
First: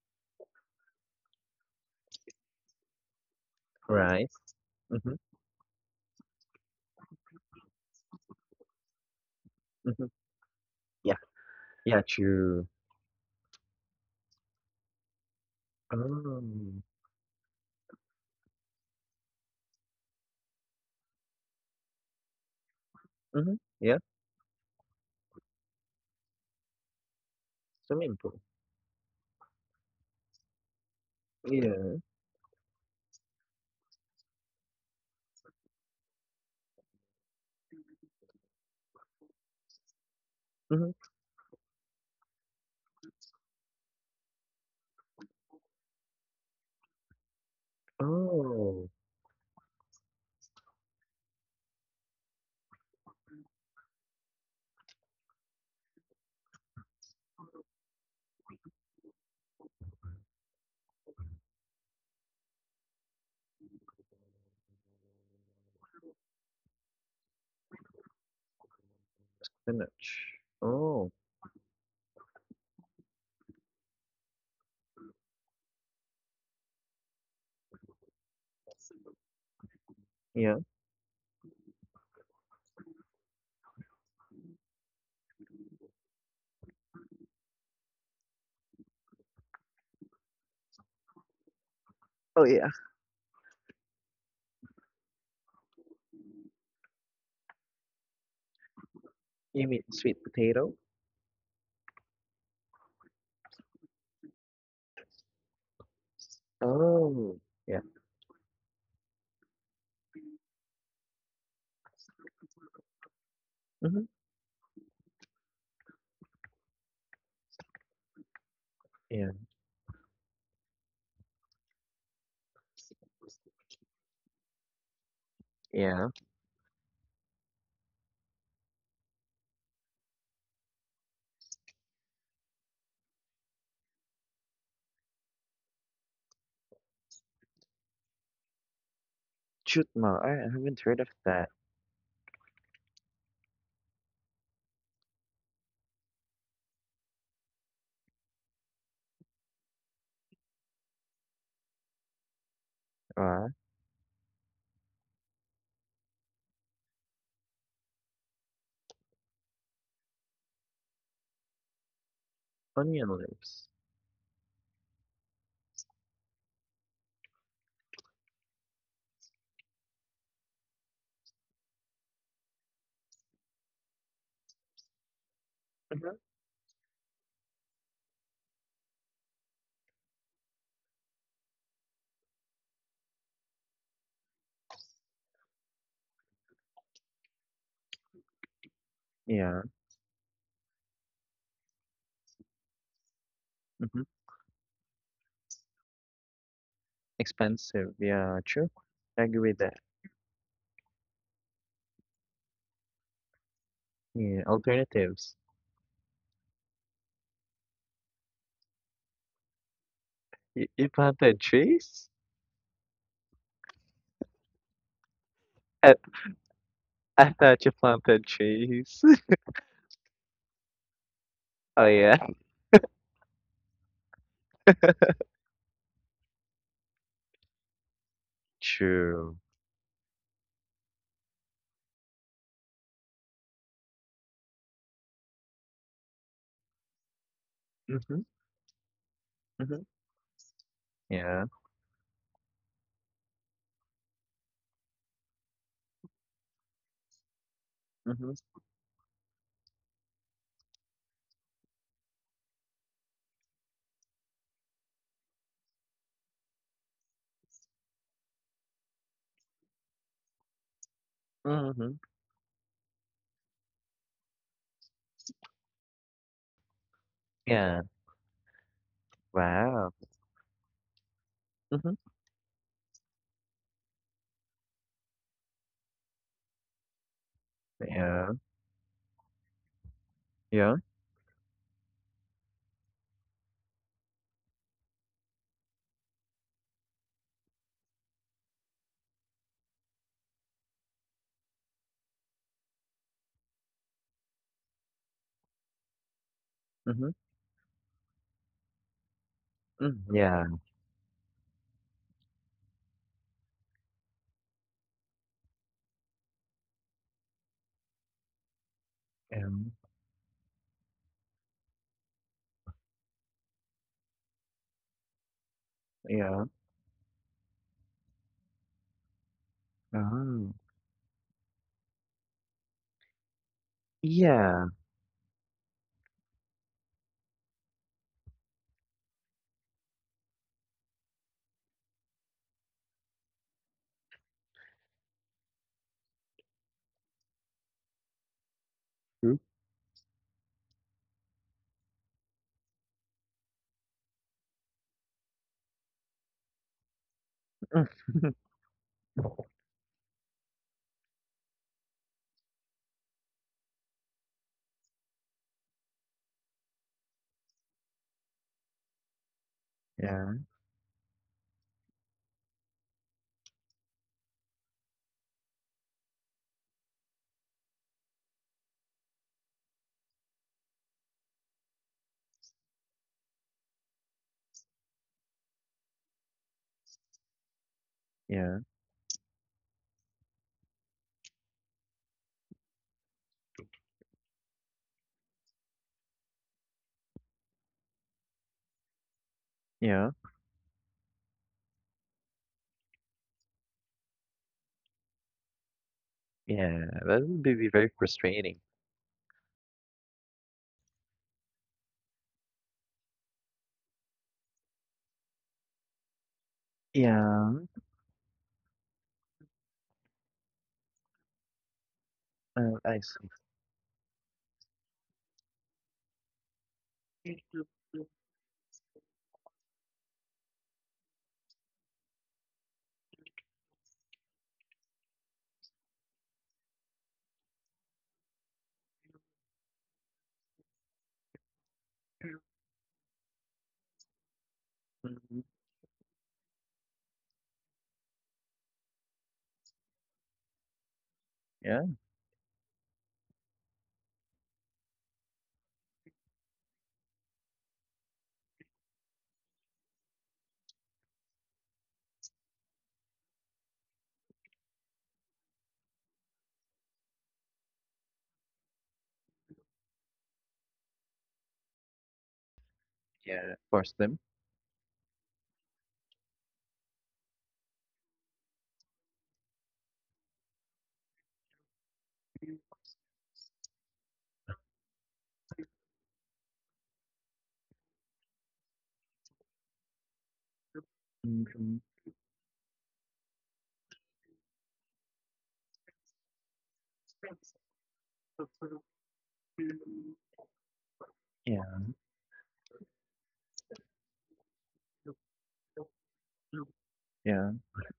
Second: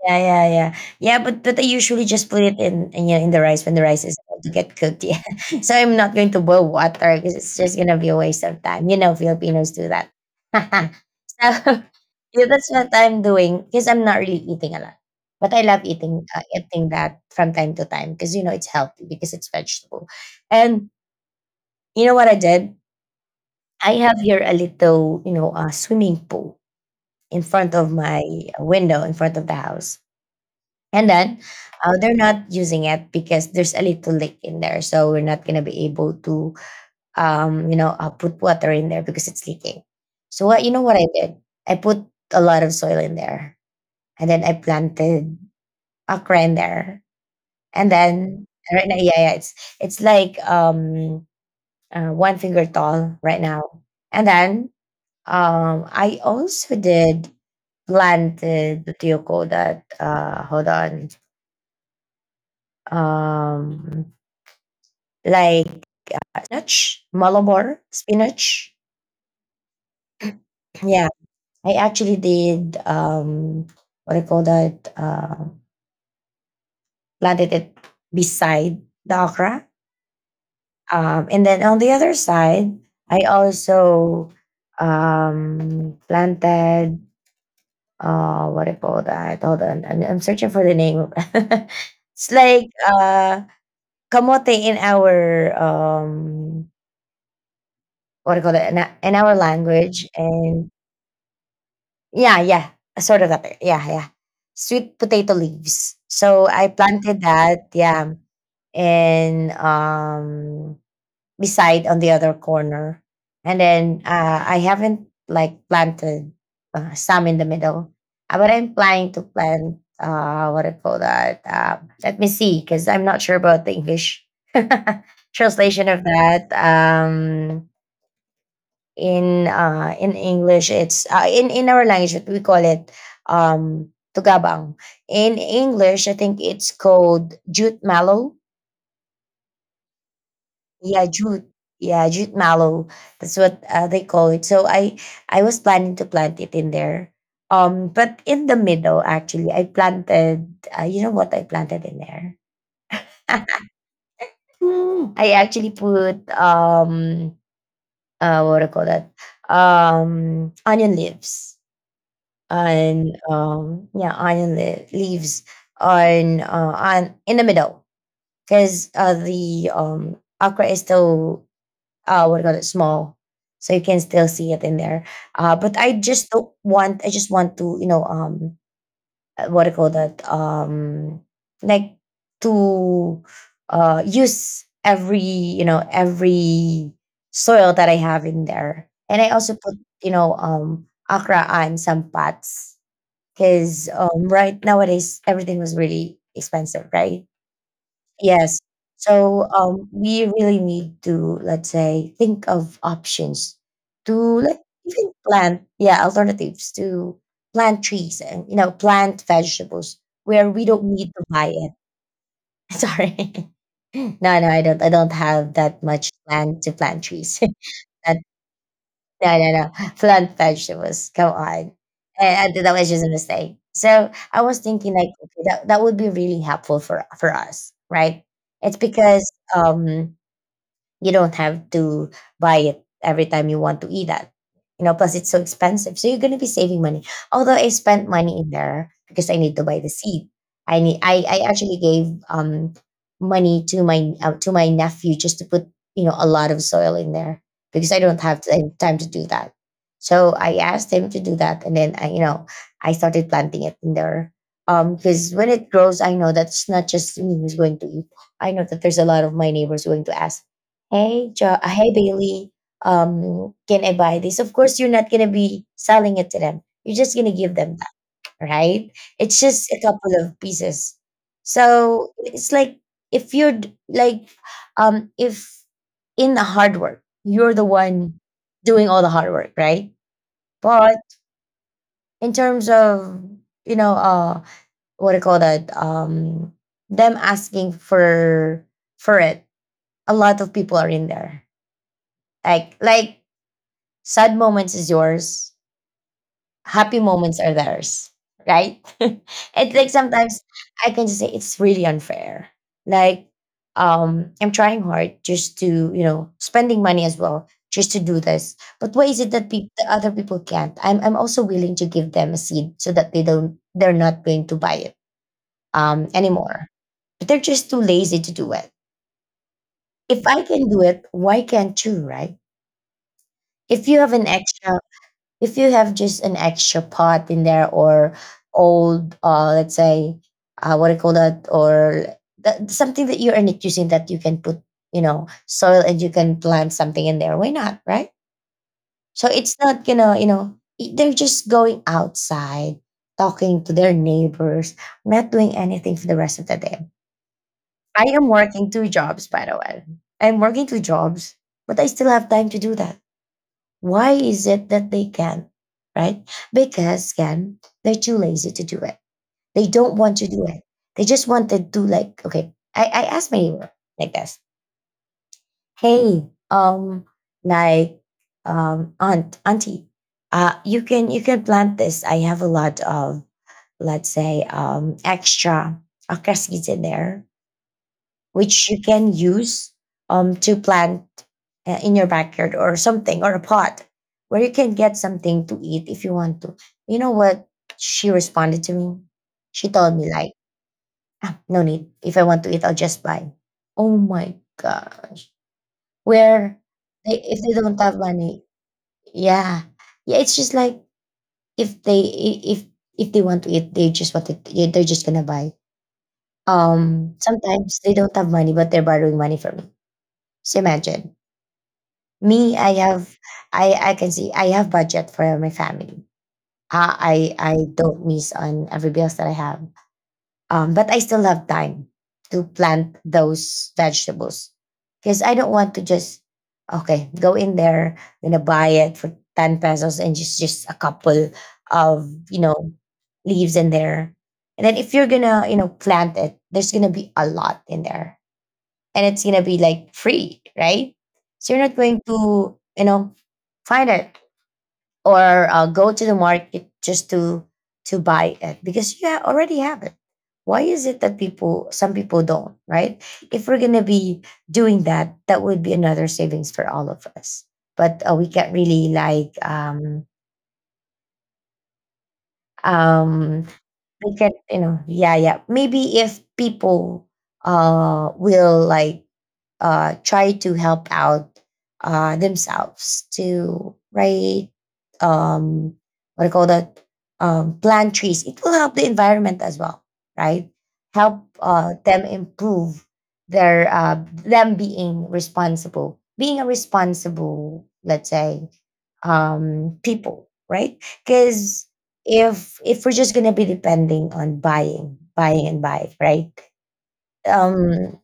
Speaker 1: Yeah, yeah, yeah, yeah. But I usually just put it in, yeah, in the rice when the rice is
Speaker 2: Rice.
Speaker 1: about to get cooked.
Speaker 2: Mm-hmm.
Speaker 1: Yeah, [laughs] so I'm not going to boil water because it's just gonna be a waste of time. You know, Filipinos do
Speaker 2: Mm-hmm.
Speaker 1: that.
Speaker 2: Yeah.
Speaker 1: [laughs] So
Speaker 2: Yeah,
Speaker 1: [laughs] yeah,
Speaker 2: true.
Speaker 1: that's what I'm doing because I'm not really eating a lot, but I love eating uh,
Speaker 2: Um.
Speaker 1: eating that from time to time because it's healthy because it's vegetable. And you know what I did?
Speaker 2: Mm-hmm.
Speaker 1: I
Speaker 2: Yeah.
Speaker 1: have here a little swimming pool in front of
Speaker 2: Swimming
Speaker 1: my
Speaker 2: pool.
Speaker 1: window in front of the house, and then
Speaker 2: Yeah.
Speaker 1: they're not using it because there's a little leak in there. So we're not going to be able to, put water in there because it's leaking. So you know
Speaker 2: Mm-hmm.
Speaker 1: what I did? I put a lot of soil in there, and then I planted okra in there. And then
Speaker 2: Oh,
Speaker 1: right now, yeah, yeah, it's like one finger tall right now. And then I also did planted the tiyoko, that, hold on, um like spinach, Malabar spinach.
Speaker 2: spinach.
Speaker 1: Yeah,
Speaker 2: Oh,
Speaker 1: I actually did what do you call that? Planted it beside the okra.
Speaker 2: yeah.
Speaker 1: And then on the other side, I also planted what do you call that? Hold on, I'm searching for the name. [laughs] It's
Speaker 2: Oh,
Speaker 1: like
Speaker 2: yeah.
Speaker 1: kamote in our what do you call that in, our
Speaker 2: You mean
Speaker 1: language,
Speaker 2: sweet
Speaker 1: and
Speaker 2: potato?
Speaker 1: Yeah, yeah, sort of that. Yeah, yeah. Sweet potato leaves. So I planted
Speaker 2: Oh,
Speaker 1: that,
Speaker 2: yeah.
Speaker 1: yeah, and beside on the other corner. And then
Speaker 2: Mm-hmm.
Speaker 1: I haven't like planted some in the middle. But I'm planning to
Speaker 2: Yeah.
Speaker 1: plant what do you call that? Let me see, cuz I'm not sure about the English [laughs] translation of
Speaker 2: Yeah.
Speaker 1: that. In English it's in our language we call it tugabang. In English I think it's called jute mallow.
Speaker 2: Chutma. I haven't heard
Speaker 1: Yeah,
Speaker 2: of
Speaker 1: jute.
Speaker 2: that.
Speaker 1: Yeah, jute mallow. That's what they call it. So I was planning to plant it in there. But in the middle actually I planted you know what I planted in there?
Speaker 2: Right.
Speaker 1: [laughs] Mm. I actually put what do you call that? Onion leaves.
Speaker 2: Onion
Speaker 1: and
Speaker 2: leaves. Lips.
Speaker 1: um, yeah, iron the leaves on in the middle because the okra is still what do you call it, small, so you can still see it in there. But I just don't want. I just want to, you know, what do you call that, like, to use every, you know, every soil that I have in there, and I also
Speaker 2: Yeah.
Speaker 1: put, you know, okra on some pots because
Speaker 2: Hmm.
Speaker 1: right nowadays everything was really expensive, right?
Speaker 2: Expensive. Yeah,
Speaker 1: Yes.
Speaker 2: true. I
Speaker 1: So
Speaker 2: agree with that.
Speaker 1: um, we really need to, let's say, think of options to,
Speaker 2: Yeah.
Speaker 1: like, even
Speaker 2: Alternatives.
Speaker 1: plant, yeah, alternatives to plant trees and, you know, plant vegetables where we
Speaker 2: You,
Speaker 1: don't
Speaker 2: you
Speaker 1: need to
Speaker 2: planted
Speaker 1: buy it.
Speaker 2: trees?
Speaker 1: [laughs] Sorry. [laughs] No, no, I don't. I don't have that
Speaker 2: I,
Speaker 1: much land to plant
Speaker 2: I
Speaker 1: trees.
Speaker 2: thought you
Speaker 1: [laughs] Not
Speaker 2: planted trees. [laughs]
Speaker 1: No, no, no. Plant vegetables. Come on.
Speaker 2: Oh, yeah.
Speaker 1: And that was just a mistake. So I was thinking, like, okay, that would be really helpful for us, right? It's because
Speaker 2: True.
Speaker 1: um you don't have to buy it every time you want to eat that. You know, plus it's so expensive. So you're gonna be saving money. Although I spent
Speaker 2: Mm-hmm.
Speaker 1: money in there because I need to buy
Speaker 2: Mm-hmm.
Speaker 1: the seed. I
Speaker 2: Yeah.
Speaker 1: actually gave money to my nephew just to put, you know, a lot of soil in there because I don't
Speaker 2: Mm-hmm.
Speaker 1: have time to do that. So I asked him to do that, and then I started planting it in there because when it grows, I know that's not just me who's going to eat. I know that there's a lot of my neighbors going to ask, hey
Speaker 2: Mm-hmm.
Speaker 1: Bailey. Can I buy this? Of course, you're not gonna be selling it to them. You're just gonna give them
Speaker 2: Yeah.
Speaker 1: that, right? It's just a
Speaker 2: Wow.
Speaker 1: couple of pieces.
Speaker 2: Mm-hmm.
Speaker 1: So it's like, if you're like, if in the hard work, you're the one
Speaker 2: Yeah.
Speaker 1: doing all the hard work, right?
Speaker 2: Yeah.
Speaker 1: But in terms of, you know, what do you call that? Them asking for it, a lot of people are in there, like sad moments is yours, happy
Speaker 2: Mm-hmm.
Speaker 1: moments are theirs, right? [laughs] It's like
Speaker 2: Mm.
Speaker 1: sometimes
Speaker 2: Yeah.
Speaker 1: I can just say it's really unfair. Like, I'm trying hard just to, you know, spending money as well just to do this. But why is it that peop
Speaker 2: Um,
Speaker 1: the other people can't? I'm also willing to give them a seed so that they're not going to buy it
Speaker 2: yeah.
Speaker 1: anymore. But they're just too lazy to do it. If I
Speaker 2: Oh.
Speaker 1: can do it, why can't you, right? If you have an
Speaker 2: Yeah.
Speaker 1: extra If you have just an extra pot in there, or old, let's say, what do you call that, or that, something that you're not using that you can put, you know, soil and you can plant something in there, why not, right? So
Speaker 2: True.
Speaker 1: it's not gonna, you know, they're just going outside talking to their neighbors, not doing anything for the rest of the day. I am
Speaker 2: [laughs]
Speaker 1: working two jobs, by the way. I'm working two jobs, but I still have time to do that. Why is it that they can? Right? Because, again, they're too lazy to do it. They don't want to
Speaker 2: Yeah.
Speaker 1: do it. They just want to do, like, okay. I asked my neighbor like this. Hey, like, aunt, auntie, you can plant this. I have a lot of, let's say, extra acacia in there,
Speaker 2: Yeah.
Speaker 1: which you can use, to plant, in your backyard or something, or a pot where you can get something to eat if you want to. You know what she responded to me? She told me
Speaker 2: Yeah.
Speaker 1: like, "Ah, no need. If I want to eat, I'll just buy." Oh my gosh! Where
Speaker 2: Yeah,
Speaker 1: they
Speaker 2: that
Speaker 1: If
Speaker 2: would
Speaker 1: they
Speaker 2: be
Speaker 1: don't
Speaker 2: very
Speaker 1: have money,
Speaker 2: frustrating.
Speaker 1: yeah, yeah. It's just like, if they i- if if they want to eat, they just want to. They're just gonna buy.
Speaker 2: Yeah,
Speaker 1: Sometimes they don't have money, but they're borrowing money from me. So imagine. Me, I
Speaker 2: I
Speaker 1: have,
Speaker 2: see.
Speaker 1: I can see I have budget for my family. I don't miss on every bills that I have. But I still have time to plant those vegetables because I don't want to just, okay, go in there, gonna buy it for 10 pesos and just a couple of, you know, leaves in there. And then if you're gonna,
Speaker 2: Mhm.
Speaker 1: you know, plant it, there's gonna be a lot in there, and it's gonna be like free, right? So you're not
Speaker 2: Yeah,
Speaker 1: going to, you know, find it or go to the market just to buy it because you already have it. Why is it that some people don't, right? If we're gonna be doing that, that would be another savings for all of us. But we can't really, like, um
Speaker 2: yeah, force
Speaker 1: we
Speaker 2: them.
Speaker 1: can, you know, yeah, yeah, maybe if people will, like, try to help out, themselves to write, um, what I call that, plant trees. It will help the environment as well, right? Help
Speaker 2: Mhm.
Speaker 1: them improve their, them being responsible, being a responsible, let's say, people, right?
Speaker 2: Yeah.
Speaker 1: Because if we're just gonna be depending on buying, buying, and buying, right?
Speaker 2: Yeah.
Speaker 1: Um,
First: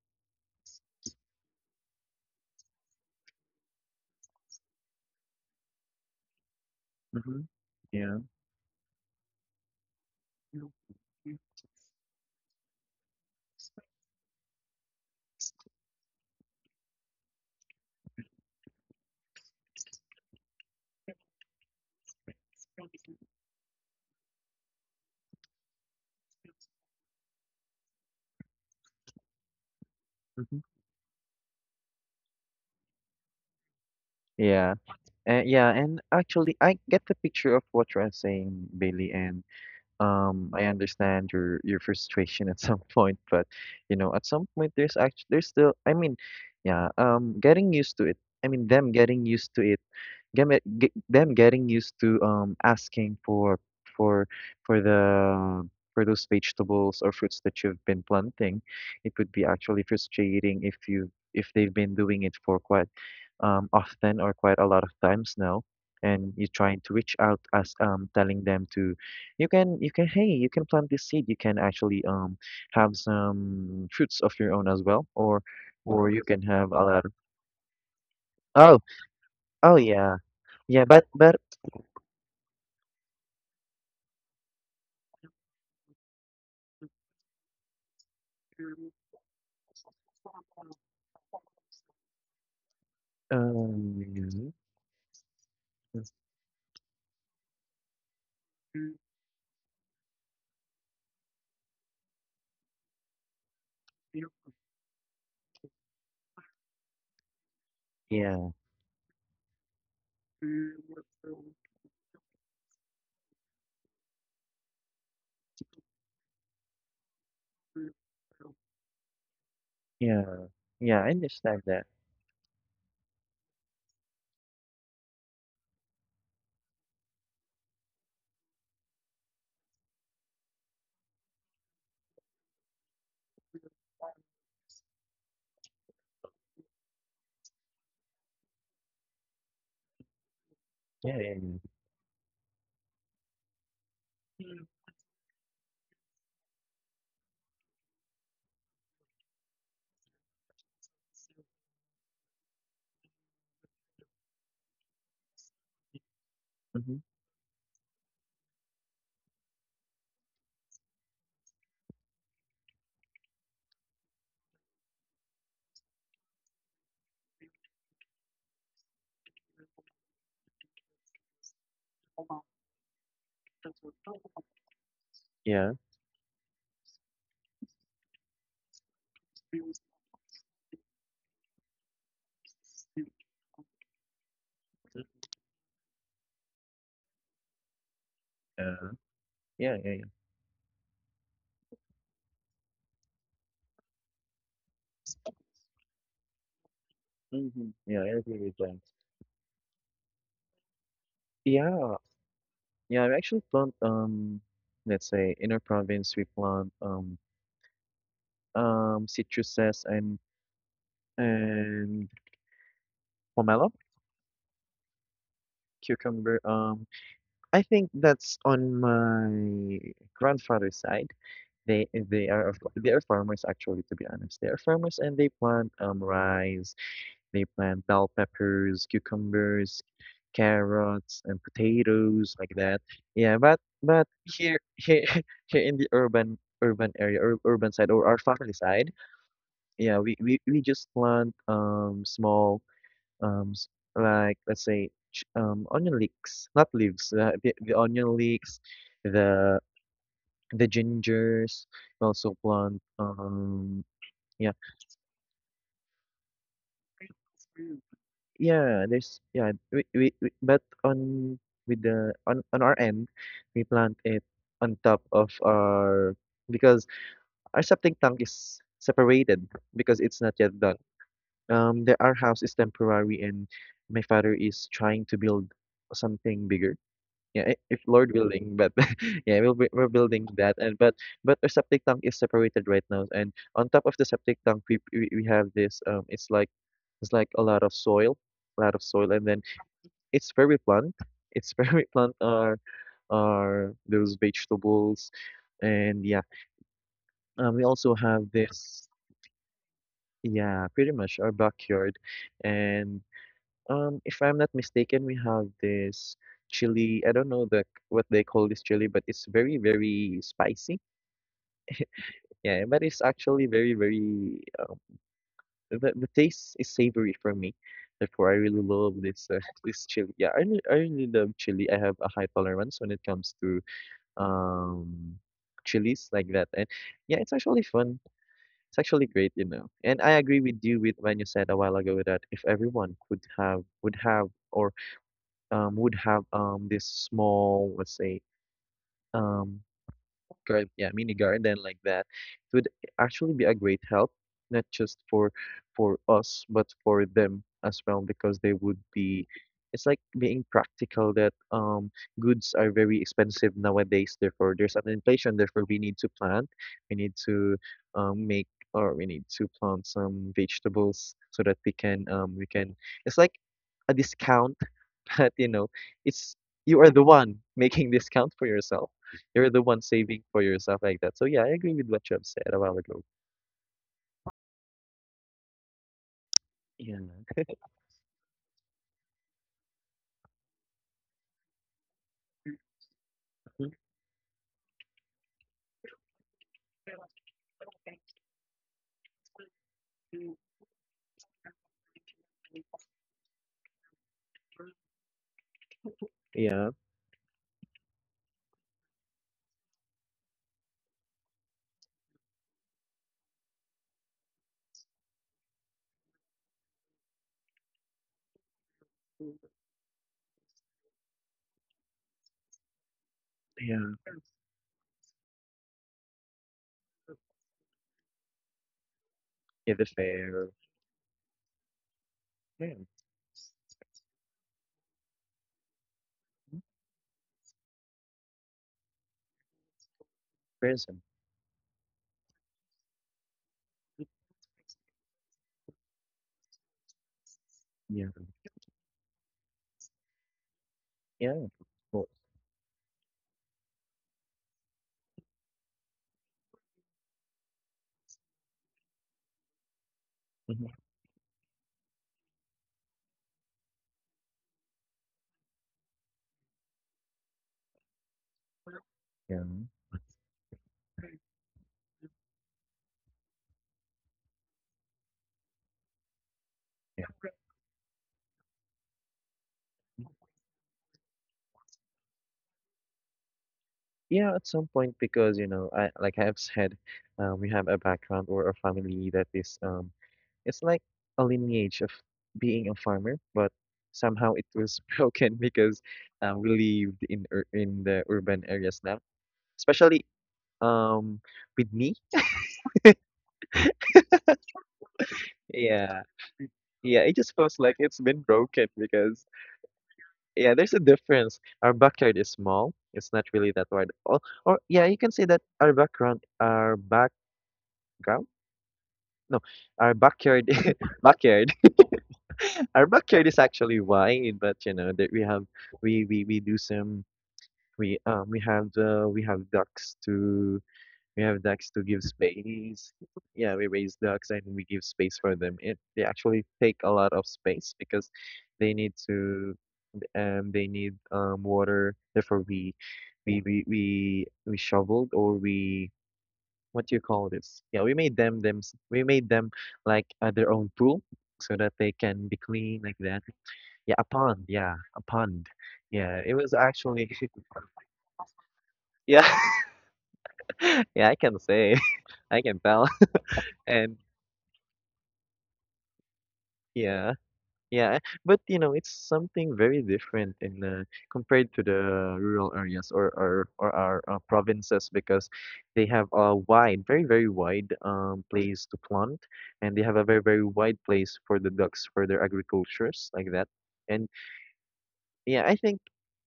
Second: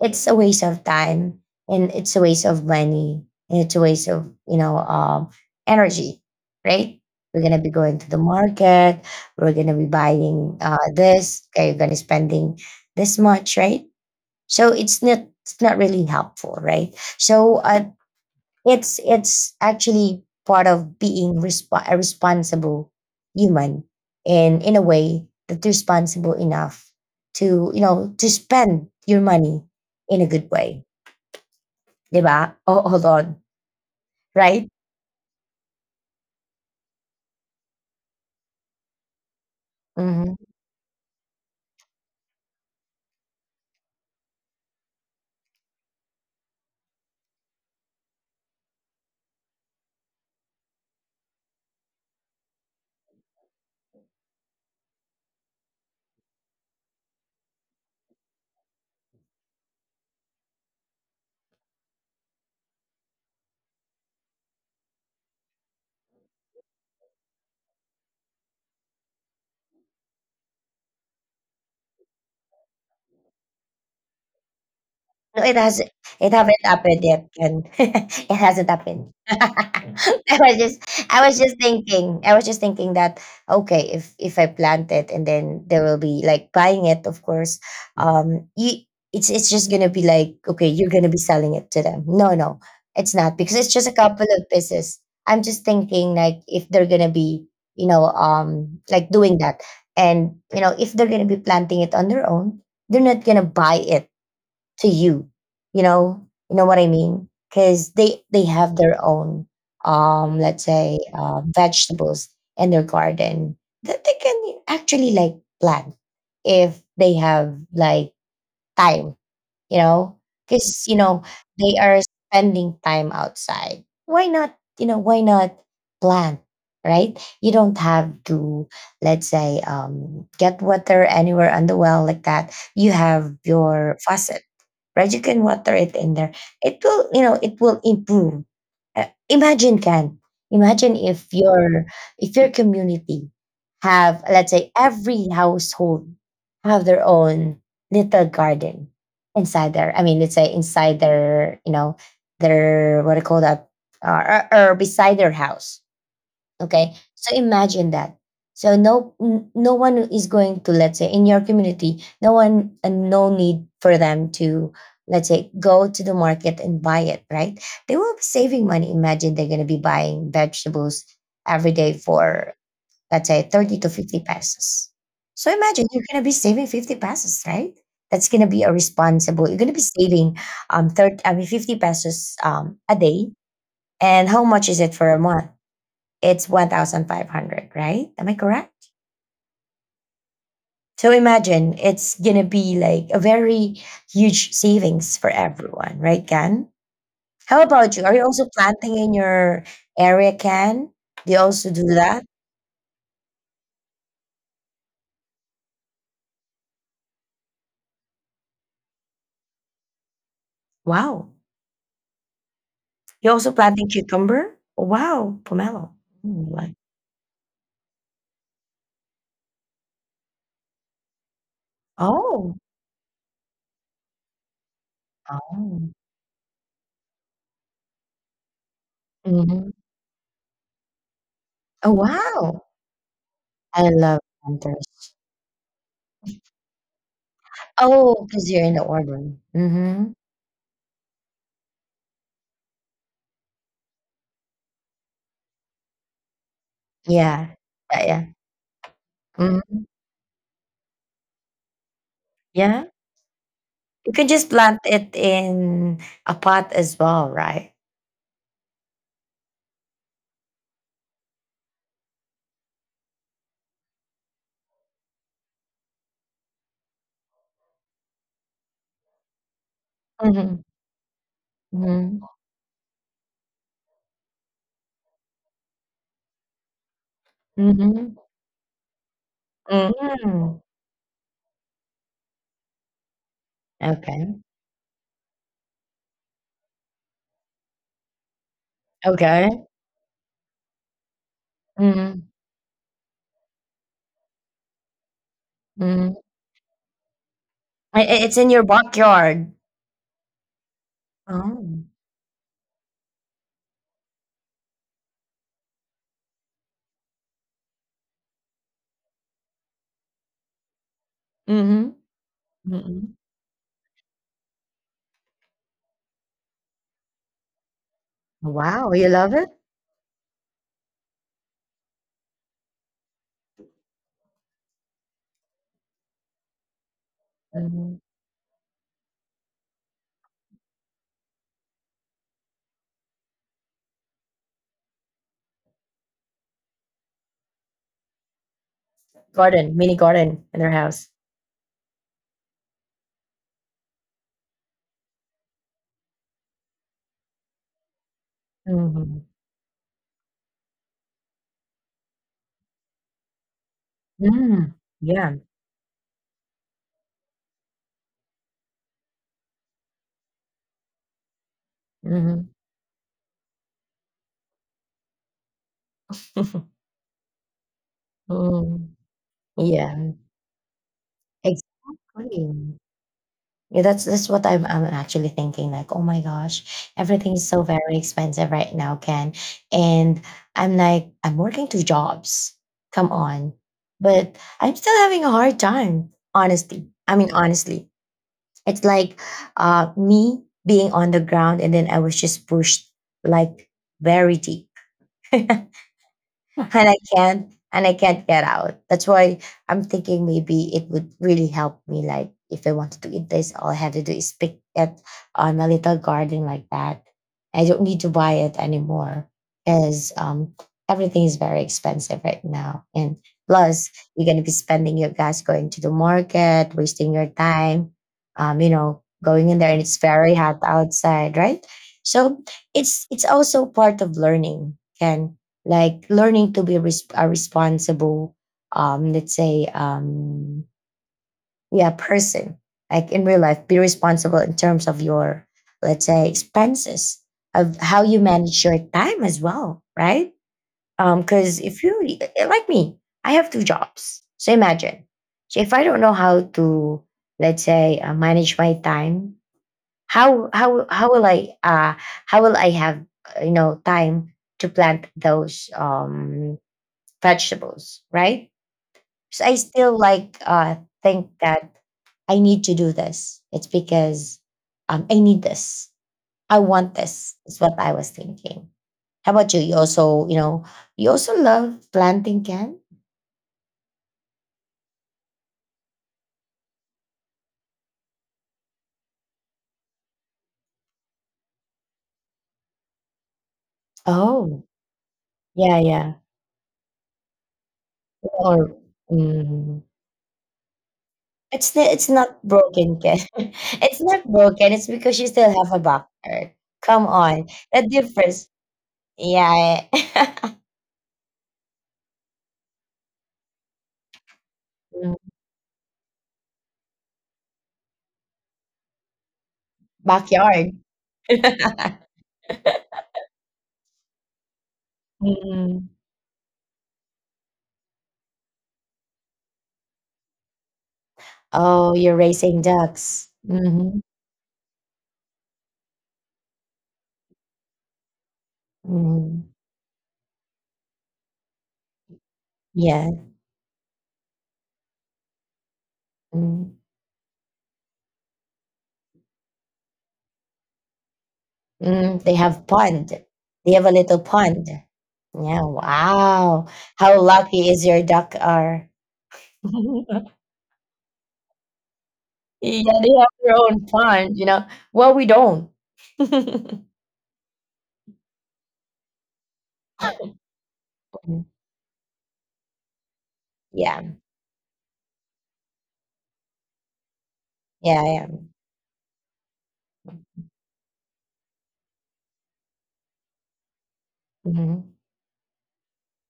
Speaker 1: it's a waste of time, and it's a waste of money, and it's a waste of, you know, energy, right? We're
Speaker 2: Mhm.
Speaker 1: gonna be going to
Speaker 2: Yeah.
Speaker 1: the market, we're gonna be buying, this, okay, you're gonna spending this much, right? So it's not really helpful, right? So, it's actually part of being a responsible human, and in a way that's responsible enough to, you know, to spend your money in a good
Speaker 2: Mhm.
Speaker 1: way, 'di ba? Oh, hold on, right?
Speaker 2: Yeah. And yeah, and actually I get the picture of what you're saying, Bailey, and,
Speaker 1: Mm-hmm.
Speaker 2: um, I understand your frustration at [laughs] some point. But you know, at some point there's actually, there's still I mean, yeah, um, getting used to it. I mean, them getting used to it, get, get them getting used to, um, asking for for the, for those vegetables or fruits that you've been planting. It would be actually frustrating if you, if they've been doing it for quite, um, often, or quite a lot of times now, and you're trying to reach out, as, um, telling them to, you can, hey, you can plant this seed, you can actually, um, have some fruits of your own as well, or
Speaker 1: No,
Speaker 2: or you
Speaker 1: it
Speaker 2: can
Speaker 1: haven't
Speaker 2: have a
Speaker 1: happened
Speaker 2: lot of.
Speaker 1: yet, Ken. [laughs] It hasn't
Speaker 2: Oh.
Speaker 1: happened. [laughs]
Speaker 2: Oh yeah. Yeah, but
Speaker 1: I was
Speaker 2: but.
Speaker 1: just thinking. I was just thinking that, okay, if I plant it, and then there will be like buying it, of course. You it's just gonna be like, okay, you're gonna be selling it to them. No, no, it's not because it's just a couple of
Speaker 2: Mhm,
Speaker 1: pieces. I'm just
Speaker 2: yes,
Speaker 1: thinking, like, if they're gonna be, you know, like, doing that. And, you know, if they're gonna be planting it on their own, they're not gonna buy it to you, you know, you know what I mean, because they
Speaker 2: yeah,
Speaker 1: have their own, let's say, vegetables in their garden that they can actually, like, plant if they have, like, time, you know,
Speaker 2: yeah,
Speaker 1: because, you
Speaker 2: yeah, I
Speaker 1: know,
Speaker 2: understand
Speaker 1: they
Speaker 2: that.
Speaker 1: are spending time outside. Why not, you know, why not plant, right? You don't have to, let's say, get water anywhere on the well like that, you have your faucet, right? You can water it in there. It will, you know, it will improve. Imagine, can imagine
Speaker 2: Yeah, yeah, yeah.
Speaker 1: if your community have, let's say, every household have their own little garden inside their, I mean, let's say, inside their, you know, their, what do you call that, or, beside their house. Okay.
Speaker 2: Mm-hmm.
Speaker 1: So imagine that. So no one is going to, let's say, in your community, no one, and no need for them to, let's say, go to the market and buy it, right? They will be saving money. Imagine they're going to be buying vegetables every day for, let's say, 30 to 50 pesos. So
Speaker 2: Yeah,
Speaker 1: imagine you're going to be saving 50 pesos, right? That's going to be a responsible. You're going to be saving 30, I mean, 50 pesos a day. And how much is it for a month? It's 1,500, right? Am I
Speaker 2: uh,
Speaker 1: correct?
Speaker 2: yeah, yeah, yeah.
Speaker 1: So imagine it's gonna be like a very huge savings for everyone, right, Ken? How
Speaker 2: Mm-hmm.
Speaker 1: about
Speaker 2: Yeah,
Speaker 1: you? Are
Speaker 2: I
Speaker 1: you
Speaker 2: agree
Speaker 1: also
Speaker 2: with that.
Speaker 1: planting in your area, Ken? Do you also do
Speaker 2: Yeah,
Speaker 1: that?
Speaker 2: yeah, I actually plant, let's say, in our province we plant, citruses,
Speaker 1: Wow,
Speaker 2: and
Speaker 1: you also
Speaker 2: pomelo,
Speaker 1: planting cucumber? Wow, pomelo.
Speaker 2: cucumber.
Speaker 1: Mm, like-
Speaker 2: I think that's on my grandfather's side. They are
Speaker 1: Oh.
Speaker 2: of, they are farmers actually, to be honest. They are farmers and they plant
Speaker 1: Oh.
Speaker 2: rice. They plant bell peppers,
Speaker 1: Mhm.
Speaker 2: cucumbers, carrots, and
Speaker 1: Oh,
Speaker 2: potatoes like
Speaker 1: wow.
Speaker 2: that. Yeah, but
Speaker 1: I
Speaker 2: but
Speaker 1: love
Speaker 2: here
Speaker 1: planters.
Speaker 2: here [laughs] here in the urban area or urban side or our
Speaker 1: Oh, because
Speaker 2: family
Speaker 1: you're in the
Speaker 2: side,
Speaker 1: order.
Speaker 2: yeah,
Speaker 1: Mm-hmm.
Speaker 2: we just plant small um s- like let's say onion leeks, not leaves, the,
Speaker 1: Yeah,
Speaker 2: the
Speaker 1: yeah,
Speaker 2: onion
Speaker 1: yeah.
Speaker 2: leeks, the
Speaker 1: Hmm.
Speaker 2: the gingers. We also plant
Speaker 1: Yeah.
Speaker 2: um.
Speaker 1: You can just
Speaker 2: Yeah,
Speaker 1: plant it in a pot as well, right?
Speaker 2: Yeah, we but on with the on our end, we plant it on top of our because our septic tank is separated because it's not yet
Speaker 1: Mhm.
Speaker 2: done. Our
Speaker 1: Mhm.
Speaker 2: house is temporary, and my father is trying to build something bigger. Yeah, if Lord
Speaker 1: Mhm.
Speaker 2: willing, but [laughs] yeah, we're building that,
Speaker 1: Mm.
Speaker 2: and but our septic tank is separated right now, and on top of the
Speaker 1: Okay.
Speaker 2: septic tank, we have this it's like a lot of soil, a lot of soil, and then
Speaker 1: Okay.
Speaker 2: it's very bland. It's very [laughs] bland
Speaker 1: Mhm.
Speaker 2: are those vegetables and
Speaker 1: Mhm.
Speaker 2: yeah. We also have
Speaker 1: It's in your
Speaker 2: this
Speaker 1: backyard.
Speaker 2: yeah, pretty much our
Speaker 1: Oh.
Speaker 2: backyard. And if I'm not mistaken, we have this chili. I don't know the what they call this chili, but it's very, very spicy.
Speaker 1: Mhm.
Speaker 2: Yeah, but it's
Speaker 1: Mhm.
Speaker 2: actually very, very the taste is savory for me. Therefore, I really
Speaker 1: Wow,
Speaker 2: love
Speaker 1: you
Speaker 2: this
Speaker 1: love it?
Speaker 2: [laughs] this chili. Yeah, I really love chili. I have a high tolerance when it comes to um, chilies like that. And yeah, it's actually
Speaker 1: Mhm.
Speaker 2: fun. It's actually great. And I agree with you with when you said a while ago that if everyone could have would have this small, let's say, um
Speaker 1: Garden, mini garden in their
Speaker 2: yeah,
Speaker 1: house.
Speaker 2: mini garden like that, it would actually be a great help, not just for us, but for them as well, because they would
Speaker 1: Mhm.
Speaker 2: be. It's like being practical that goods are very expensive nowadays. Therefore,
Speaker 1: Mm.
Speaker 2: there's an
Speaker 1: Yeah.
Speaker 2: inflation. Therefore, we need to plant. We need to make or we need to plant some vegetables so that we
Speaker 1: Mhm.
Speaker 2: can. It's like a discount. [laughs] But, it's you
Speaker 1: [laughs]
Speaker 2: are the one making this count for yourself.
Speaker 1: Mm.
Speaker 2: You're the one
Speaker 1: Yeah.
Speaker 2: saving for yourself like that. So yeah, I agree with what you have
Speaker 1: Exactly.
Speaker 2: said a while ago.
Speaker 1: Yeah, that's what I'm actually thinking. Like, oh my gosh,
Speaker 2: Yeah.
Speaker 1: everything
Speaker 2: [laughs]
Speaker 1: is so very expensive right now, Ken. And I'm like, I'm working two jobs. Come on.
Speaker 2: Mhm.
Speaker 1: But I'm still having a hard time, honestly. I mean, honestly. It's like, me being on the ground, and then I was just pushed, like, very deep. [laughs]
Speaker 2: Yeah.
Speaker 1: And I can't get out. That's why I'm thinking maybe it would really help me. Like if I wanted to eat this, all I had to do is pick it on my little garden like that. I don't need to buy it anymore because everything is very expensive right now. And
Speaker 2: Yeah.
Speaker 1: plus, you're gonna be spending your gas going to the market, wasting your time. You know, going in there
Speaker 2: Yeah.
Speaker 1: and
Speaker 2: The
Speaker 1: it's very
Speaker 2: fair.
Speaker 1: hot outside, right? So
Speaker 2: Yeah.
Speaker 1: it's also part of learning. Can, like, learning to be a responsible let's say
Speaker 2: Person.
Speaker 1: yeah person, like in real life be responsible in terms of your, let's say, expenses, of how
Speaker 2: Yeah.
Speaker 1: you manage your time as well, right?
Speaker 2: Yeah. Of
Speaker 1: Because if
Speaker 2: course.
Speaker 1: you, like me, I have two jobs, so imagine, so if I don't know how to, let's say, manage my time, how
Speaker 2: Hmm.
Speaker 1: how how will I how will I have you know, time to plant those vegetables, right?
Speaker 2: Yeah.
Speaker 1: So I still like, think that I need to do this. It's because I need this. I want
Speaker 2: Yeah.
Speaker 1: this. Is what I was thinking. How about you? You also, you know, you also love planting can.
Speaker 2: Yeah. At some point, because you know, I like I have said, we have a background or a family that is it's like a lineage of being a farmer, but somehow it
Speaker 1: Oh,
Speaker 2: was [laughs] broken
Speaker 1: yeah,
Speaker 2: because
Speaker 1: yeah.
Speaker 2: we lived in ur in the urban
Speaker 1: Or
Speaker 2: areas now,
Speaker 1: mm,
Speaker 2: especially um
Speaker 1: it's
Speaker 2: with
Speaker 1: the,
Speaker 2: me.
Speaker 1: it's not broken, Ken. [laughs] It's not broken. It's because you still have a
Speaker 2: Yeah,
Speaker 1: backyard.
Speaker 2: yeah,
Speaker 1: Come
Speaker 2: it just
Speaker 1: on,
Speaker 2: feels like
Speaker 1: the
Speaker 2: it's been
Speaker 1: difference.
Speaker 2: broken because
Speaker 1: Yeah,
Speaker 2: yeah,
Speaker 1: [laughs]
Speaker 2: there's a difference. Our backyard is small. It's not really that wide. Or, yeah, you can
Speaker 1: mm,
Speaker 2: say that our background, no, our backyard,
Speaker 1: backyard.
Speaker 2: [laughs] backyard [laughs]
Speaker 1: [laughs]
Speaker 2: our backyard is actually wide, but you know that we have
Speaker 1: Mm.
Speaker 2: we do some. We have ducks to we have ducks to
Speaker 1: Oh,
Speaker 2: give
Speaker 1: you're raising
Speaker 2: space.
Speaker 1: ducks.
Speaker 2: Yeah, we raise
Speaker 1: Mhm.
Speaker 2: ducks and we give space for them. It they actually take a lot of space because they need
Speaker 1: Mm.
Speaker 2: to they need water. Therefore
Speaker 1: Yeah.
Speaker 2: we shoveled or we,
Speaker 1: Mm.
Speaker 2: what do you call this? Yeah, we made them them we made them like their own pool so that they
Speaker 1: Mm.
Speaker 2: can
Speaker 1: They
Speaker 2: be
Speaker 1: have
Speaker 2: clean like
Speaker 1: pond.
Speaker 2: that.
Speaker 1: They have a
Speaker 2: Yeah, a
Speaker 1: little
Speaker 2: pond.
Speaker 1: pond.
Speaker 2: Yeah, a pond.
Speaker 1: Yeah.
Speaker 2: Yeah, it was
Speaker 1: Wow.
Speaker 2: actually
Speaker 1: How lucky is your duck are.
Speaker 2: [laughs] yeah.
Speaker 1: [laughs]
Speaker 2: [laughs] Yeah, I can say. [laughs] I can tell.
Speaker 1: Yeah, they have their
Speaker 2: [laughs]
Speaker 1: own
Speaker 2: And
Speaker 1: pond, you know. Well, we don't. [laughs]
Speaker 2: yeah, yeah. But you know, it's something very different in,
Speaker 1: Mm.
Speaker 2: compared to the rural areas or or our
Speaker 1: Yeah.
Speaker 2: provinces because they have a wide, very very wide
Speaker 1: Yeah. Yeah.
Speaker 2: place to plant, and they have a very very wide place for the ducks for their agricultures like that. And
Speaker 1: Mhm.
Speaker 2: yeah, I think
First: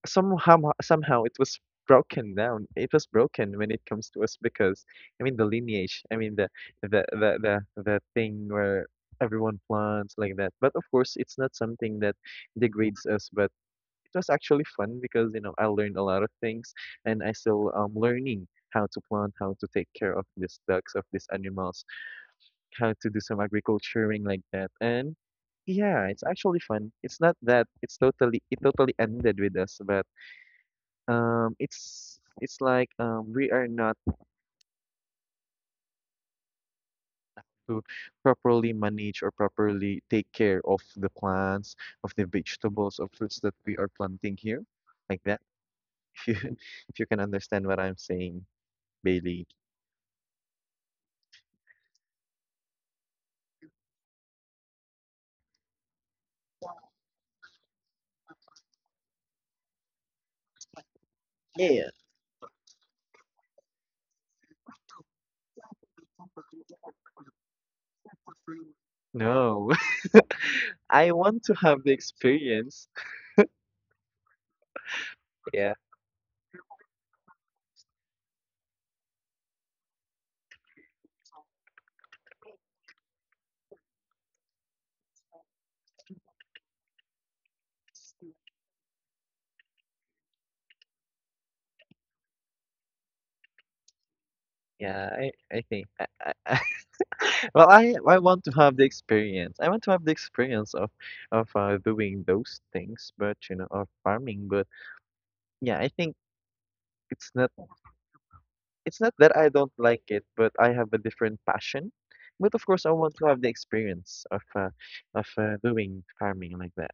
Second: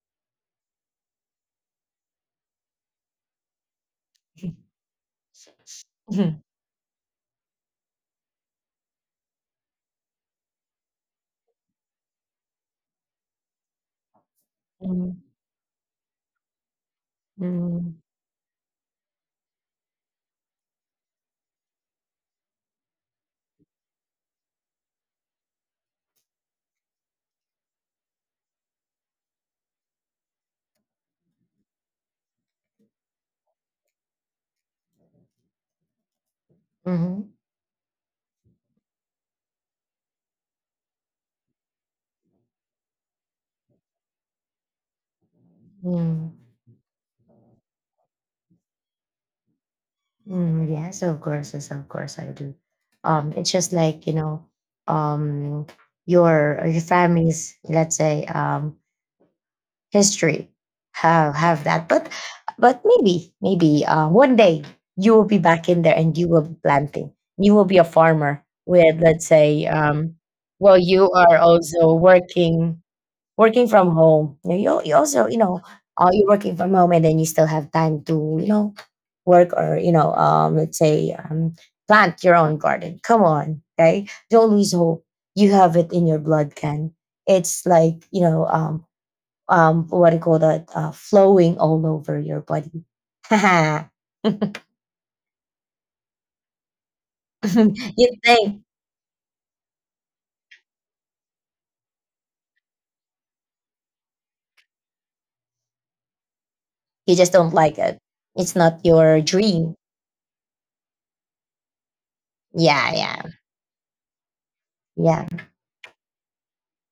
Speaker 2: somehow it was broken down. It was broken when it comes to us because I mean the lineage, I mean
Speaker 1: Mhm.
Speaker 2: the thing where everyone plants like that. But of course, it's not something that degrades us, but it was actually fun
Speaker 1: Mhm.
Speaker 2: because you know I learned a lot of things and I still
Speaker 1: Mhm.
Speaker 2: learning how to plant, how to take care of these ducks, of these animals, how to do some agriculturing like that. And yeah, it's actually fun. It's not that it's totally, it totally ended with us, but it's it's like we are not
Speaker 1: Mhm.
Speaker 2: to properly manage or properly take care of the plants, of the vegetables, of fruits that we are planting here. Like that. [laughs]
Speaker 1: Mhm.
Speaker 2: If you,
Speaker 1: [laughs]
Speaker 2: if you can understand what I'm saying, Bailey.
Speaker 1: Mm, yes, of course I do. It's just like, you know, um, your family's, let's say, history have
Speaker 2: Yeah,
Speaker 1: that,
Speaker 2: yeah.
Speaker 1: but but maybe one day you will be back in there and you will be planting. You will be a farmer with, let's say,
Speaker 2: No. [laughs]
Speaker 1: well, you
Speaker 2: I
Speaker 1: are
Speaker 2: want to have the
Speaker 1: also working,
Speaker 2: experience.
Speaker 1: working from home. You also, you know,
Speaker 2: Yeah,
Speaker 1: you're working from home and then you still have time to, you know, work or, you know, let's say plant your own garden. Come on. Okay. Don't lose hope. You have it in your blood, Ken. It's like, you know, what do you call that? Flowing all over your body. [laughs]
Speaker 2: yeah, I think I Well,
Speaker 1: You
Speaker 2: I want to
Speaker 1: think
Speaker 2: have the experience. I want to have the experience of, doing those things, but you know, of farming. But yeah, I think
Speaker 1: you
Speaker 2: it's
Speaker 1: just
Speaker 2: not,
Speaker 1: don't like it. It's not
Speaker 2: it's not
Speaker 1: your
Speaker 2: that I don't
Speaker 1: dream.
Speaker 2: like it, but I have a different passion. But of course, I
Speaker 1: Yeah,
Speaker 2: want
Speaker 1: yeah,
Speaker 2: to have the experience of,
Speaker 1: yeah.
Speaker 2: doing farming like that.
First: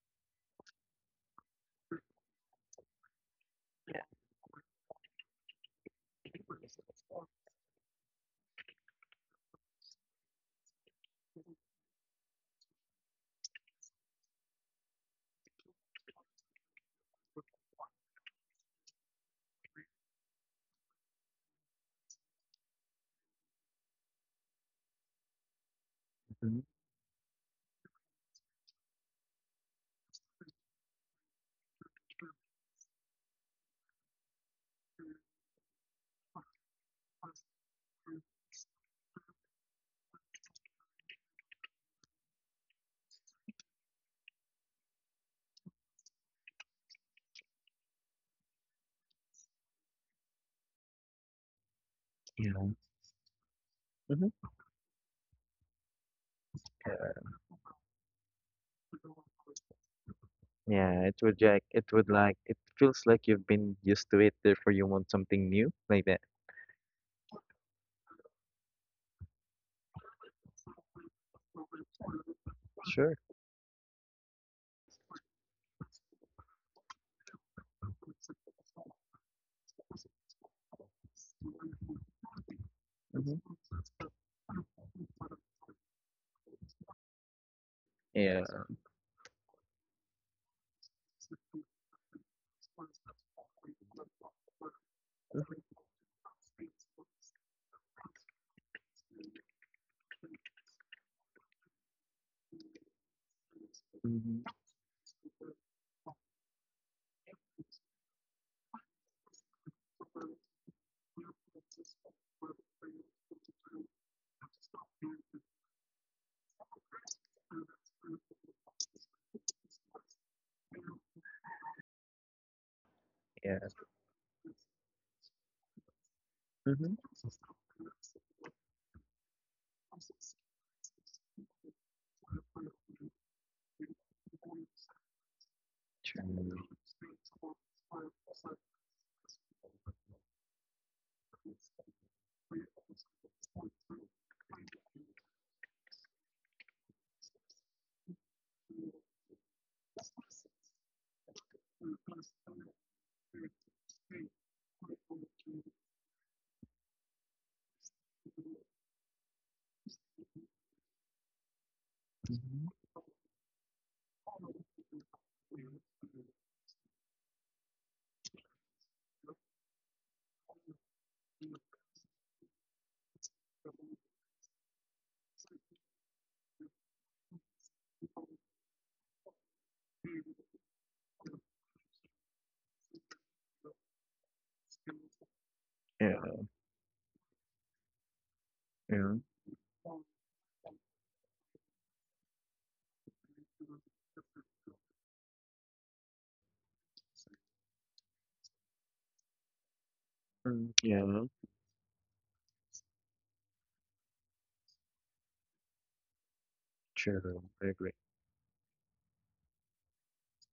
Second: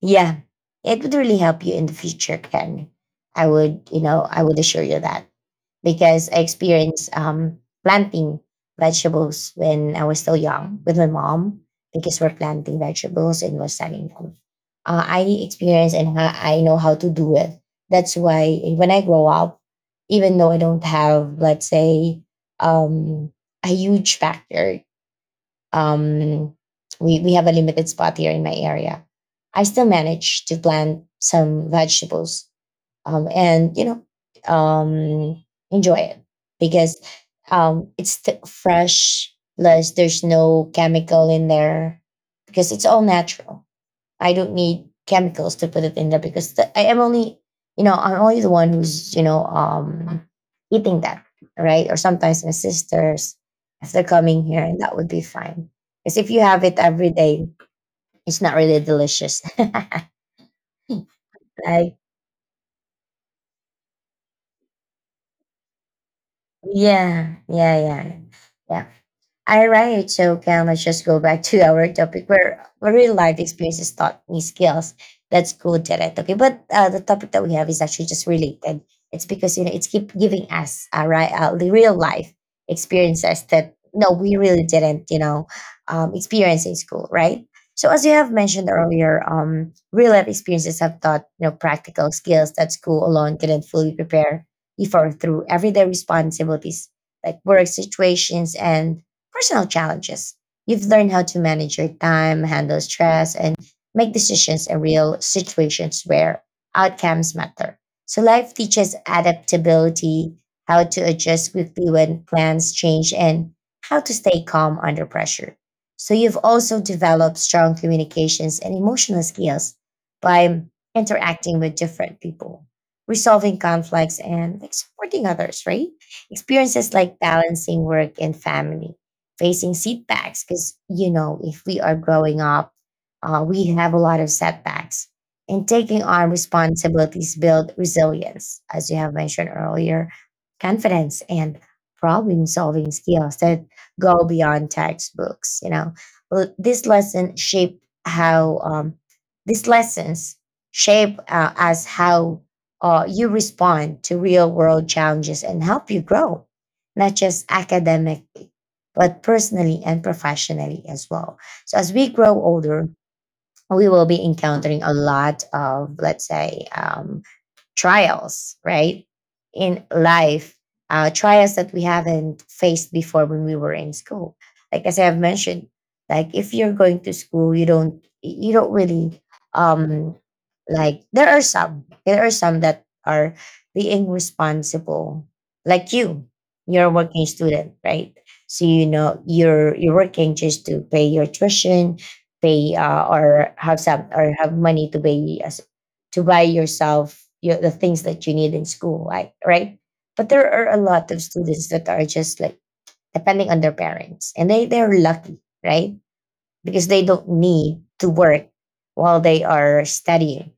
Speaker 1: Yeah, it would really help you in the future, Ken. I would, you know, I would assure you that because I experienced planting vegetables when I was still young with my mom, because we're planting vegetables and we're selling them. I experience and I know how to do it. That's why when I grow up, even though I don't have, let's say, um, a huge factor, um,
Speaker 2: Hmm.
Speaker 1: we have a limited spot here in my area. I still managed to plant some vegetables and, you know, enjoy it because it's fresh, plus there's no chemical in there because it's all natural. I don't need chemicals to put it in there because the, I am only, you know, I'm only the one who's, you know, eating that, right? Or sometimes my
Speaker 2: Yeah.
Speaker 1: sisters, if they're coming
Speaker 2: Hmm.
Speaker 1: here, and that would be fine. Because if you have it every day, it's not really delicious. [laughs] Like,
Speaker 2: Yeah, it would like, it would like, it feels like you've been used to it, therefore you want something new like that.
Speaker 1: yeah, yeah, yeah, yeah. All right, so can, let's just go back to our topic where real
Speaker 2: Sure.
Speaker 1: life experiences taught me skills. That's cool, Janet. Okay, but the topic that we have is actually just related. It's because, you know, it's keep giving us right, the real life experiences
Speaker 2: Hmm.
Speaker 1: that no, we really didn't, you know, experience in school, right? So as you have
Speaker 2: Yeah.
Speaker 1: mentioned earlier, real life experiences have taught, you know, practical skills that school alone didn't fully prepare before through everyday responsibilities like work situations and personal challenges. You've learned how to manage your time, handle stress, and make
Speaker 2: Hmm.
Speaker 1: decisions in real situations where outcomes matter. So life teaches adaptability, how to adjust quickly when plans change, and how to stay calm under pressure. So you've also developed strong communications and emotional skills by interacting with different people, resolving
Speaker 2: Yeah.
Speaker 1: conflicts, and, like, supporting others, right? Experiences
Speaker 2: Hmm.
Speaker 1: like balancing work and family, facing setbacks, because, you know, if we are growing up, we have a lot of setbacks, and taking on
Speaker 2: True.
Speaker 1: responsibilities build resilience, as you have mentioned earlier, confidence and problem solving skills that go beyond textbooks, you know. This lesson shape how these lessons shape as how you respond to real world challenges and help you grow, not just academic but personally and professionally as well. So as we grow older, we will be encountering a lot of, let's say, trials, right? In life, trials that we haven't faced before when we were in school. Like as I have mentioned, like if you're going to school, you don't really um like there are some, there are some that are being responsible, like
Speaker 2: Yeah,
Speaker 1: you. You're a working student, right? So, you
Speaker 2: yeah,
Speaker 1: know, you're working just to pay your tuition, pay or have some, or have money to pay as to buy yourself, you know, the things that you need in school, right? But there are
Speaker 2: mm,
Speaker 1: a
Speaker 2: yeah,
Speaker 1: lot of students that are just like depending on their parents, and they're lucky, right? Because they don't
Speaker 2: true. I
Speaker 1: need
Speaker 2: agree.
Speaker 1: to work while they are studying,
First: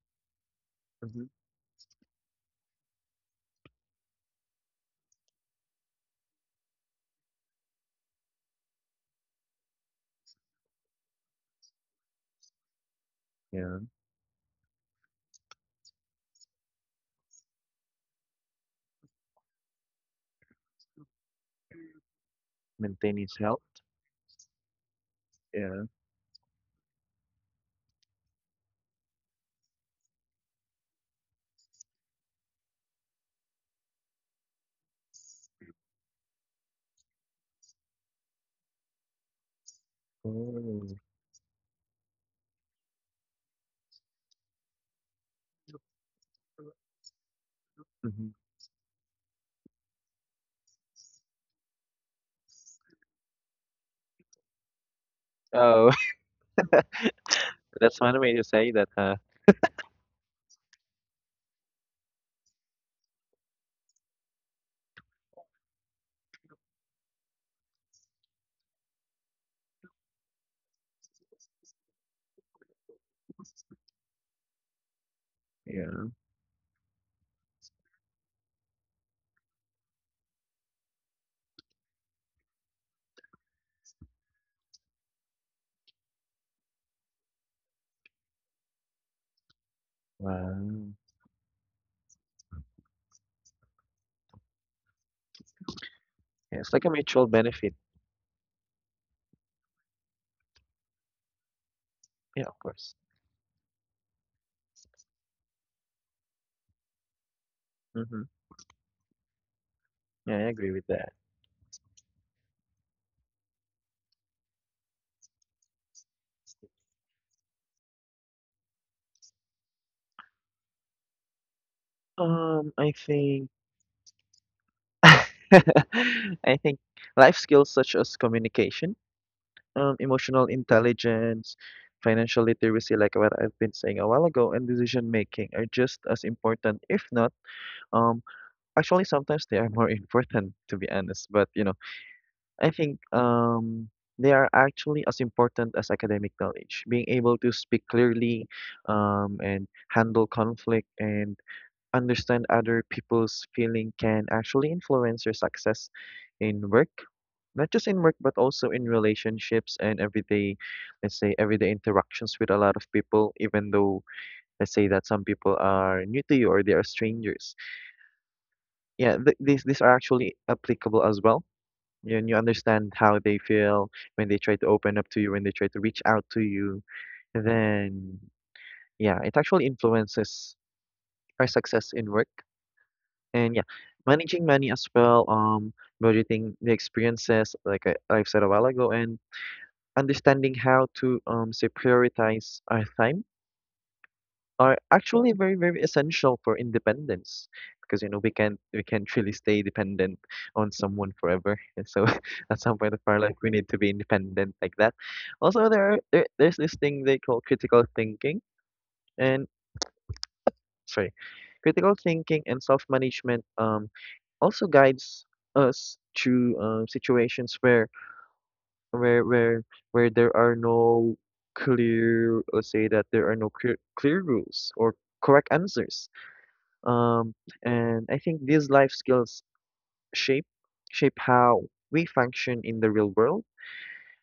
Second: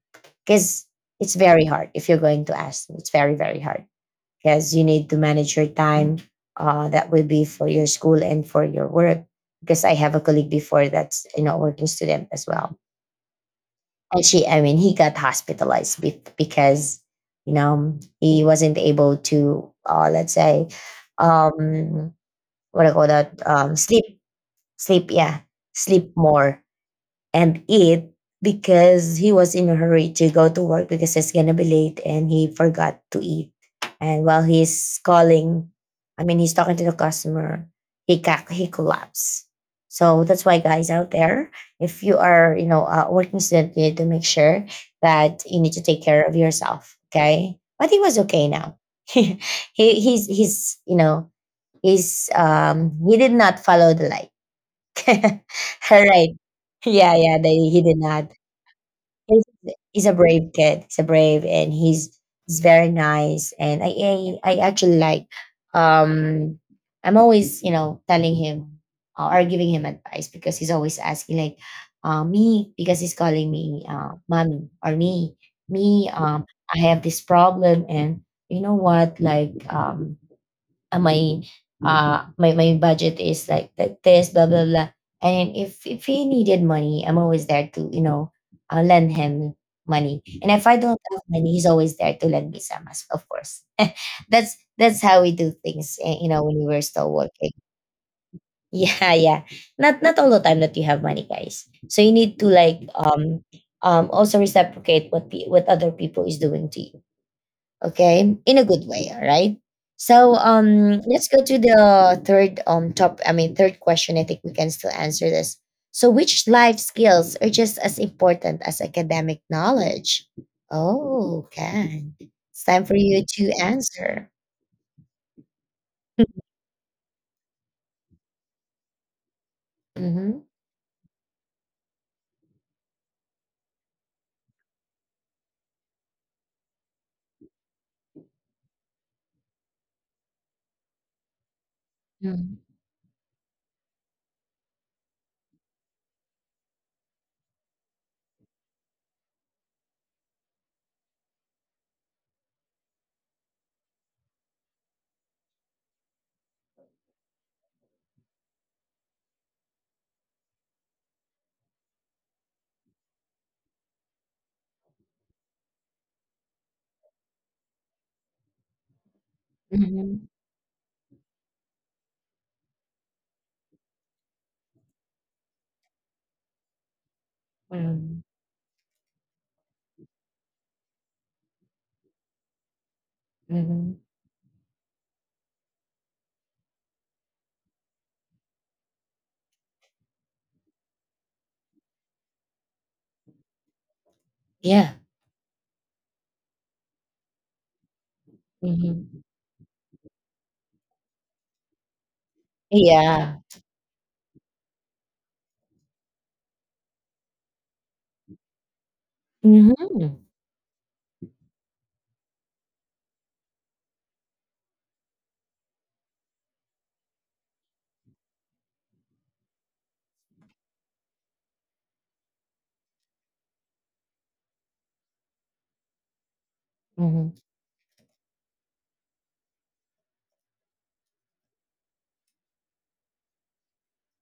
Speaker 1: because
Speaker 2: Hmm.
Speaker 1: it's very hard. If you're going to ask me, it's very hard because you need to manage your time. That will be for your school and for your work, because I have a colleague before that's, you know, a working student as well.
Speaker 2: Yeah,
Speaker 1: And she, I mean, he got hospitalized because, you know, he wasn't able to, let's say, um, what do you call
Speaker 2: maintain his
Speaker 1: that?
Speaker 2: health.
Speaker 1: Sleep, sleep, yeah,
Speaker 2: Yeah.
Speaker 1: sleep more and eat, because he was in a hurry to go to work because it's gonna be late and he forgot to eat. And while he's calling, I mean he's talking to the customer, he he collapsed. So that's why, guys
Speaker 2: Oh.
Speaker 1: out there, if you are, you know, a working student, you need to make sure that you need to take care of yourself. Okay, but he was
Speaker 2: Hmm.
Speaker 1: okay now. [laughs] He he's you know, he's he did not follow the light. [laughs]
Speaker 2: Oh,
Speaker 1: All right, yeah, yeah, they,
Speaker 2: [laughs]
Speaker 1: he did
Speaker 2: that's one
Speaker 1: not.
Speaker 2: way to say that, huh?
Speaker 1: He's, he's a brave kid. He's a brave and he's very nice. And I, I actually like um I'm always, you know, telling him or giving him advice because he's always asking like me, because he's calling me mommy, or me, me
Speaker 2: Yeah.
Speaker 1: I have this problem, and you know what, like my my budget is like that, this blah blah blah, and if he needed money, I'm always there to, you know, lend him money, and if I
Speaker 2: Wow.
Speaker 1: don't have money, he's always there to lend me some, as of course. That's how we do things, eh, you know,
Speaker 2: Yeah,
Speaker 1: when we
Speaker 2: it's
Speaker 1: were
Speaker 2: like a
Speaker 1: still
Speaker 2: mutual
Speaker 1: working.
Speaker 2: benefit.
Speaker 1: [laughs] Yeah, yeah, not not all the time that you have money, guys, so you need
Speaker 2: Yeah,
Speaker 1: to,
Speaker 2: of
Speaker 1: like,
Speaker 2: course.
Speaker 1: also reciprocate what what other people is doing to you, okay,
Speaker 2: Mm-hmm.
Speaker 1: in a good way, all right? So
Speaker 2: Yeah, I agree with that.
Speaker 1: let's go to the third top, I mean, third question. I think we can still answer this. So, which life skills are just as important as academic knowledge? Oh okay, it's time
Speaker 2: I
Speaker 1: for you to
Speaker 2: think
Speaker 1: answer.
Speaker 2: [laughs] I think life skills such as communication,
Speaker 1: Mm-hmm.
Speaker 2: emotional intelligence, financial literacy, like what I've been saying a while ago, and decision making are just as important, if not, um, actually sometimes they are more [laughs] important to be honest. But you know, I think they are actually as important as academic knowledge. Being able to speak clearly, and handle conflict and understand other people's feeling can actually influence your success in work, not just in work but also in relationships and everyday, let's say everyday interactions with a lot of people, even though, let's say that some people are new to you or they are strangers, yeah, these are
Speaker 1: Mm-hmm.
Speaker 2: actually applicable as well, and you understand how they feel when they try to open up to you, when they try to reach out to you, then yeah, it actually influences our success in work. And yeah,
Speaker 1: Mm-hmm.
Speaker 2: managing money as well, budgeting the experiences like I, I've said a while ago, and understanding how to, say prioritize our time, are
Speaker 1: Yeah.
Speaker 2: actually very very essential for independence because you know we can't
Speaker 1: Hmm.
Speaker 2: really stay dependent on someone forever, and so [laughs] at some point of our
Speaker 1: Yeah.
Speaker 2: life we need to be independent like that. Also there's this thing they call critical thinking, and
Speaker 1: Hmm.
Speaker 2: sorry, critical thinking and self-management also guides us to, situations where where where there are no clear, let's say that there are no clear rules or correct answers. um
Speaker 1: Hmm.
Speaker 2: and I think these life skills shape shape how we function in the real world.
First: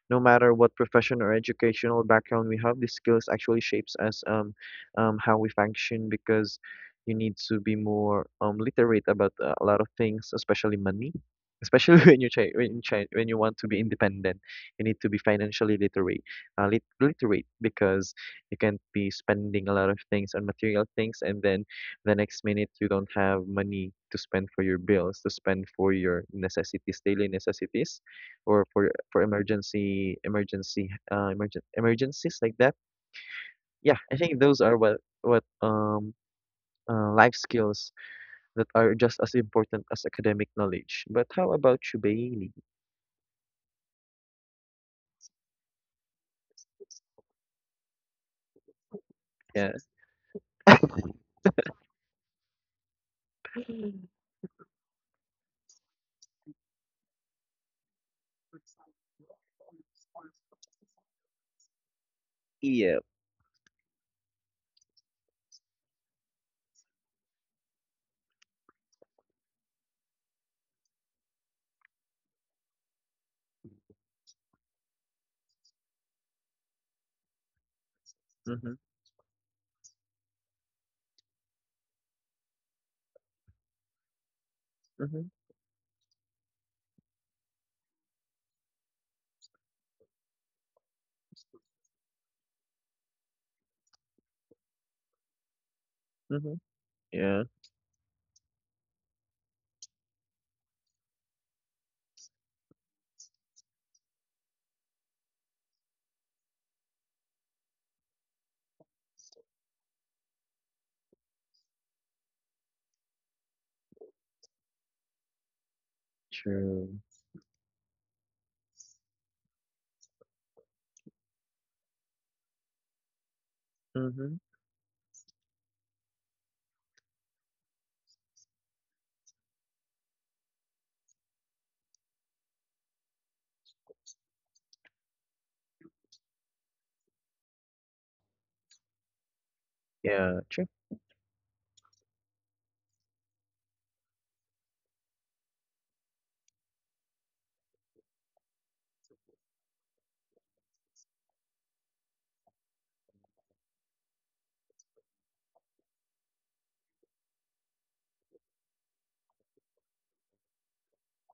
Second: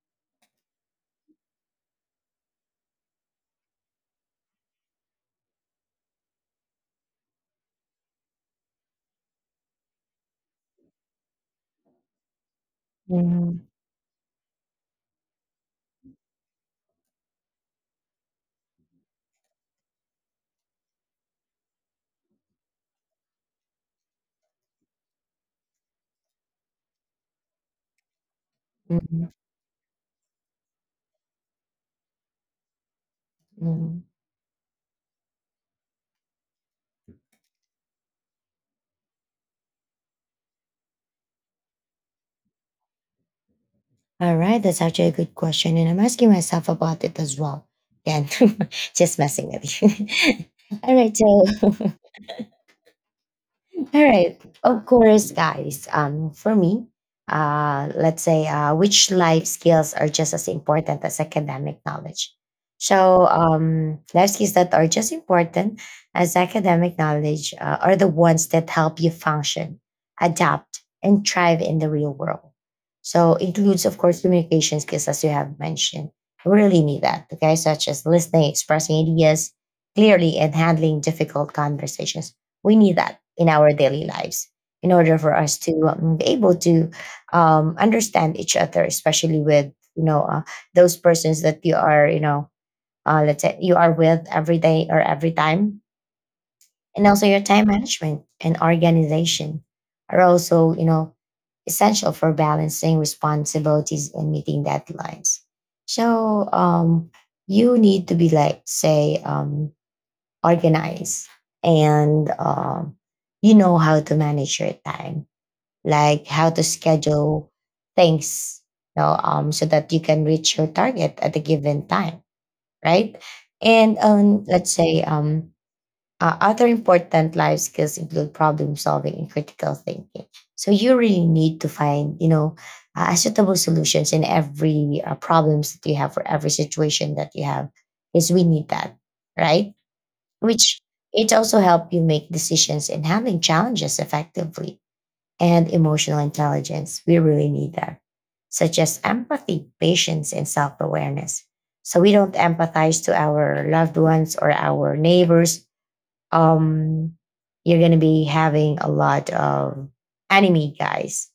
Speaker 2: No matter what profession or educational background we have, these skills actually shapes us, how we function because you need to be more literate about a lot of things, especially money. Especially [laughs] when you try, when you try, when you
Speaker 1: Hmm.
Speaker 2: want to be independent, you need to be financially literate, literate because you can't be spending a lot of things on material things, and then the next minute you don't have money to spend for your bills, to spend for your necessities, daily necessities, or for emergency emergency emergent emergencies like that. Yeah,
Speaker 1: Hmm.
Speaker 2: I think those are what life skills that are just as important as academic knowledge. But how about you, Bailey?
Speaker 1: All right, that's actually a good question, and I'm asking myself about it as well. Again, [laughs] just messing with
Speaker 2: Yeah.
Speaker 1: you. [laughs] All right, so all right. Of course, guys. For me, let's say, which life skills are just as important as academic knowledge.
Speaker 2: Yeah.
Speaker 1: So, life skills that are just important as academic knowledge are the ones that help you function, adapt, and thrive in the real world. So, includes, of course, communication skills, as you have mentioned. We really need that, okay? Such as listening,
Speaker 2: Mhm.
Speaker 1: expressing ideas clearly, and handling difficult conversations, we need that in our daily lives in order
Speaker 2: Mhm.
Speaker 1: for us to be able to understand each other, especially with, you know, those persons that you are, you know, let's say you are with every day or every time,
Speaker 2: Mhm.
Speaker 1: and also your
Speaker 2: Yeah.
Speaker 1: time management and organization are also, you know, essential for balancing responsibilities and meeting deadlines. So you need to be, like, say, organized and you know how to manage your time, like how to
Speaker 2: True.
Speaker 1: schedule things, you know, so that you can reach your target at a given time, right? And
Speaker 2: Mhm.
Speaker 1: let's say other important life skills include problem solving and critical thinking. So you really need to find, suitable solutions in every problems that you have for every situation that you have, because we need that, right?
Speaker 2: Yeah. True.
Speaker 1: which It also help you make decisions and handling challenges effectively, and emotional intelligence, we really need that, such as empathy, patience, and self-awareness, so we don't empathize to our loved ones or our neighbors. um you're going to be having a lot of enemy, guys,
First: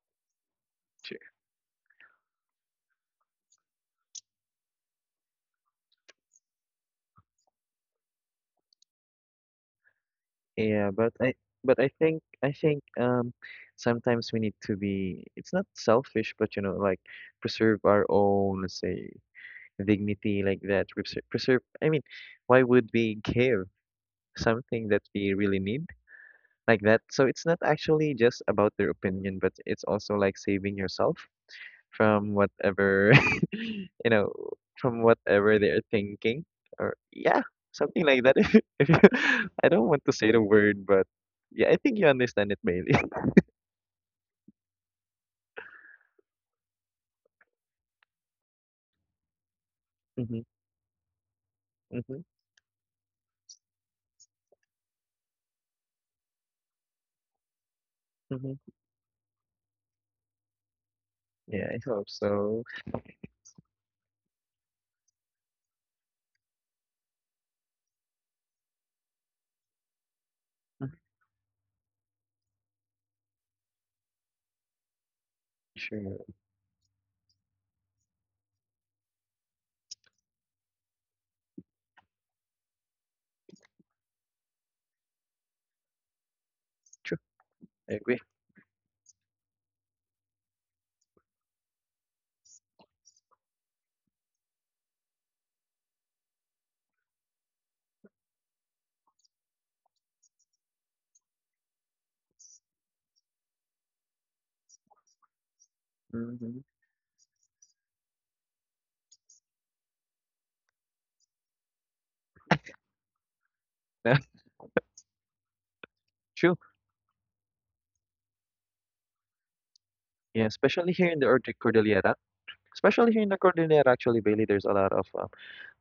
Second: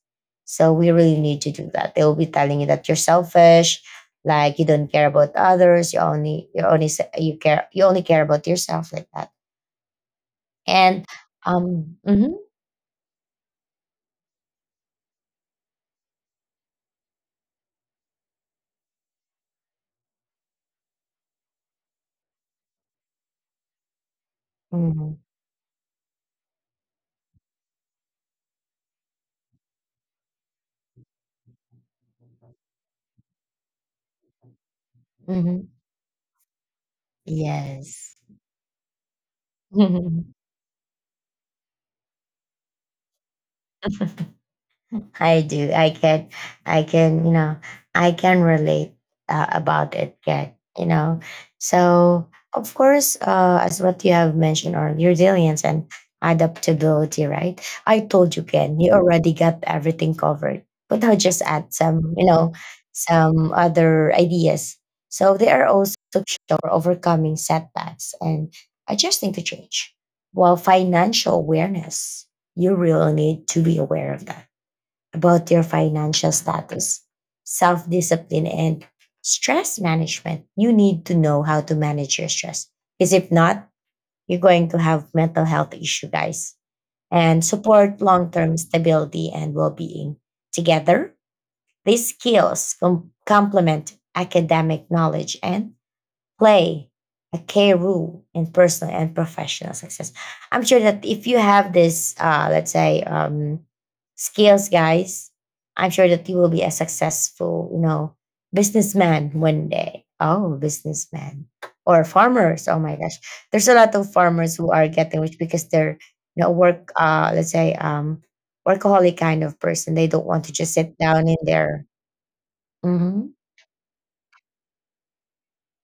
Speaker 1: so we
Speaker 2: True.
Speaker 1: really need to do that. They'll be telling you that you're selfish, like you don't care about others. You care, you only care about yourself, like that.
Speaker 2: Yeah,
Speaker 1: And
Speaker 2: but I think
Speaker 1: mhm,
Speaker 2: I think, sometimes we need to be, it's not selfish, but you know, like preserve our own, let's say, dignity like that. Preserve, preserve I mean, why would we give something that
Speaker 1: mhm,
Speaker 2: we really need like that? So it's not actually just about their opinion, but it's also like saving yourself from whatever [laughs] you know, from whatever
Speaker 1: mhm.
Speaker 2: they're thinking or yeah, something
Speaker 1: Yes.
Speaker 2: like that. [laughs] If you, [laughs] I don't want to
Speaker 1: [laughs]
Speaker 2: say the word, but yeah, I think you understand it, Bailey.
Speaker 1: I do. I can, you know, I can relate about it,
Speaker 2: [laughs] Hmm.
Speaker 1: Kat, you know.
Speaker 2: Hmm.
Speaker 1: So, of course, as what you have mentioned earlier, resilience and adaptability, right? I told you,
Speaker 2: Hmm. [laughs]
Speaker 1: Ken, you already got everything covered, but I'll just
Speaker 2: Yeah,
Speaker 1: add
Speaker 2: I hope
Speaker 1: some, you know,
Speaker 2: so.
Speaker 1: some other ideas. So, they are also crucial for overcoming setbacks and adjusting to change. While
Speaker 2: Mhm.
Speaker 1: financial awareness, you really need to be aware of that, about your
Speaker 2: Sure.
Speaker 1: financial status, self discipline, and stress management. You need to know how to manage your stress, because if not, you're going to have mental health issue, guys. And
Speaker 2: I
Speaker 1: support
Speaker 2: agree.
Speaker 1: long term stability and well being. Together, these skills complement academic knowledge and play a key role in personal and professional success. I'm sure that if you have this, let's say, skills, guys, I'm sure that you will be
Speaker 2: Hmm.
Speaker 1: a successful, you know, businessman one day. Oh, businessman or farmers. Oh my gosh, there's a lot of
Speaker 2: [laughs]
Speaker 1: farmers who are getting rich because they're, you know,
Speaker 2: True.
Speaker 1: work. Let's say, workaholic kind of person. They don't want
Speaker 2: Yeah,
Speaker 1: to just
Speaker 2: especially
Speaker 1: sit
Speaker 2: here in
Speaker 1: down
Speaker 2: the
Speaker 1: in
Speaker 2: Urti
Speaker 1: their.
Speaker 2: Cordillera. Especially here in
Speaker 1: hmm
Speaker 2: the Cordillera, actually, Bailey, there's a lot of,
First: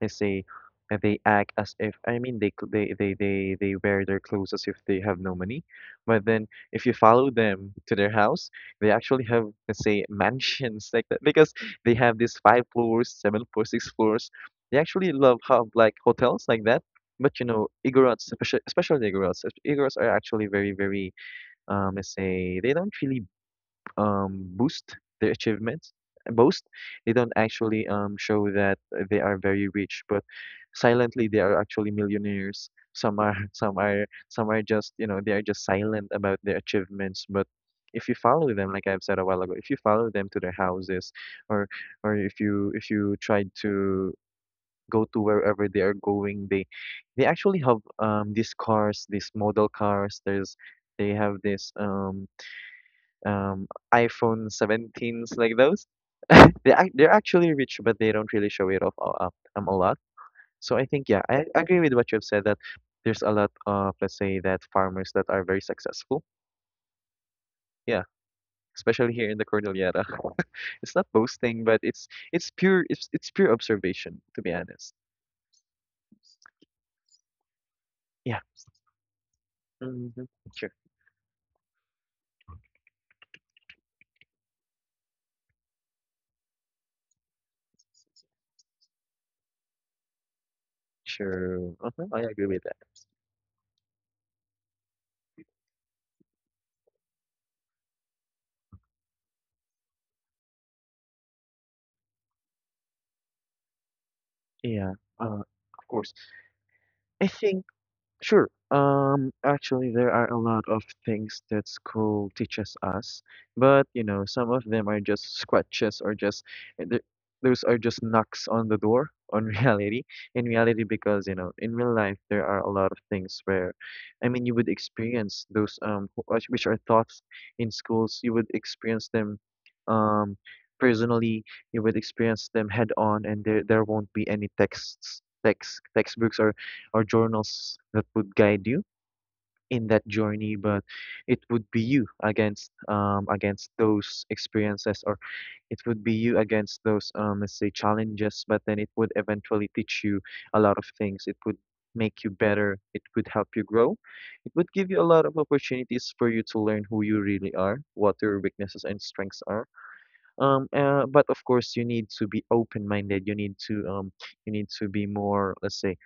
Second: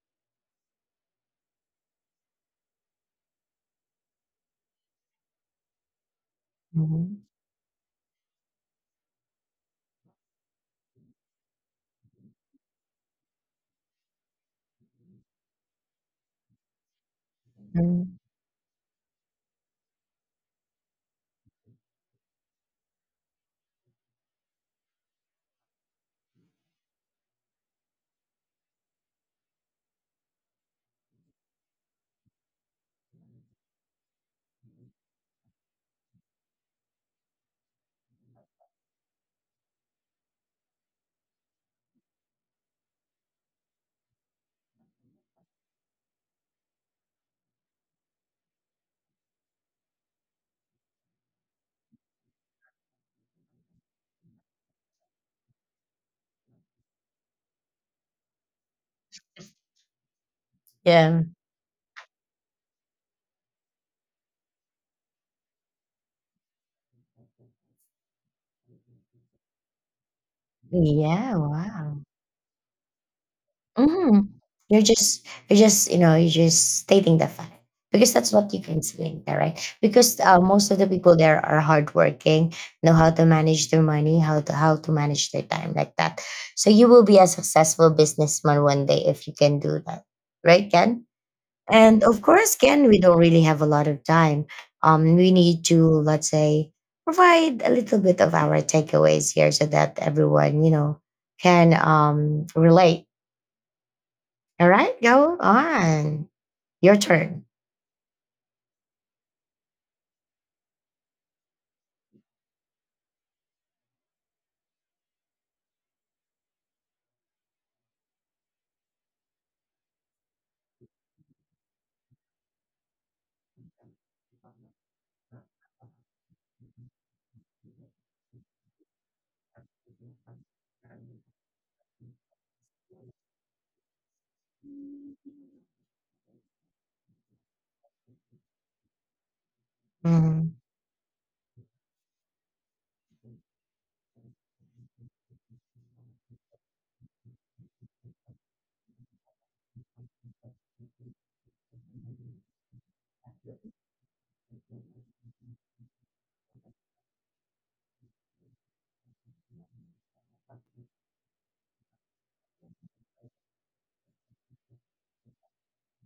Speaker 2: let's say, they act as if, they wear their clothes as if they have no money. But then if you
Speaker 1: hmm
Speaker 2: follow them to their house, they actually have, let's say, [laughs] mansions like that because they have these five floors, seven floors, six floors. They actually love how, like, hotels like that. But you know,
Speaker 1: hmm
Speaker 2: Igorots, especially the Igorots, Igorots are actually very, very, let's say, they don't really boost their achievements, boast. They don't actually show that they are very rich, but silently they are actually millionaires. Some are, [laughs] some are just, you know, they are just silent about their achievements. But if you follow them, like I've said a while ago, if you follow them to their houses, or or if you try to go to wherever they are going, they actually have these cars, these model cars. There's they have this um, iPhone 17s like those. [laughs] They're actually rich, but they don't really show it off a- up a lot. So I think, yeah,
Speaker 1: Yeah.
Speaker 2: I agree with what you've said that there's a lot of, let's say, that farmers that are very successful. Yeah, especially here in the Cordillera. [laughs] It's not
Speaker 1: Yeah.
Speaker 2: boasting, but
Speaker 1: Wow.
Speaker 2: it's pure observation,
Speaker 1: Mhm.
Speaker 2: to be
Speaker 1: You're
Speaker 2: honest.
Speaker 1: just you're just you know you're just stating the fact, because that's
Speaker 2: Yeah.
Speaker 1: what you can see in there, right?
Speaker 2: Hmm.
Speaker 1: Because
Speaker 2: Sure.
Speaker 1: most of the people there are hardworking, know how to manage their money, how to manage their time, like that. So you will be a successful businessman one day if you can do that, right, Ken?
Speaker 2: Sure.
Speaker 1: And of
Speaker 2: I agree
Speaker 1: course,
Speaker 2: with that.
Speaker 1: Ken, we don't really have a lot of time. We need to, let's say, provide a little bit of our takeaways here, so that everyone you know can relate. All
Speaker 2: Yeah.
Speaker 1: right, go
Speaker 2: Uh, of course.
Speaker 1: on. Your
Speaker 2: I
Speaker 1: turn.
Speaker 2: think. Sure. Actually, there are a lot of things that school teaches us, but you know, some of them are just scratches or just uh, th- those are just knocks on the door on [laughs] reality. In reality, because you know, in real life, there are a lot of things where, I mean, you would experience those which are thoughts in schools. You would experience them, um, personally. You would experience them head on, and there won't be any texts, text textbooks or journals that would guide you in that
Speaker 1: Mhm.
Speaker 2: journey, but it would be you against against those experiences, or it would be you against those let's say challenges, but then it would eventually teach you a lot of things. It would make you better, it would help you grow. It would give you a lot of opportunities for you to learn who you really are, what your weaknesses and strengths are. But of course you need to be open minded. You need to be more, let's say,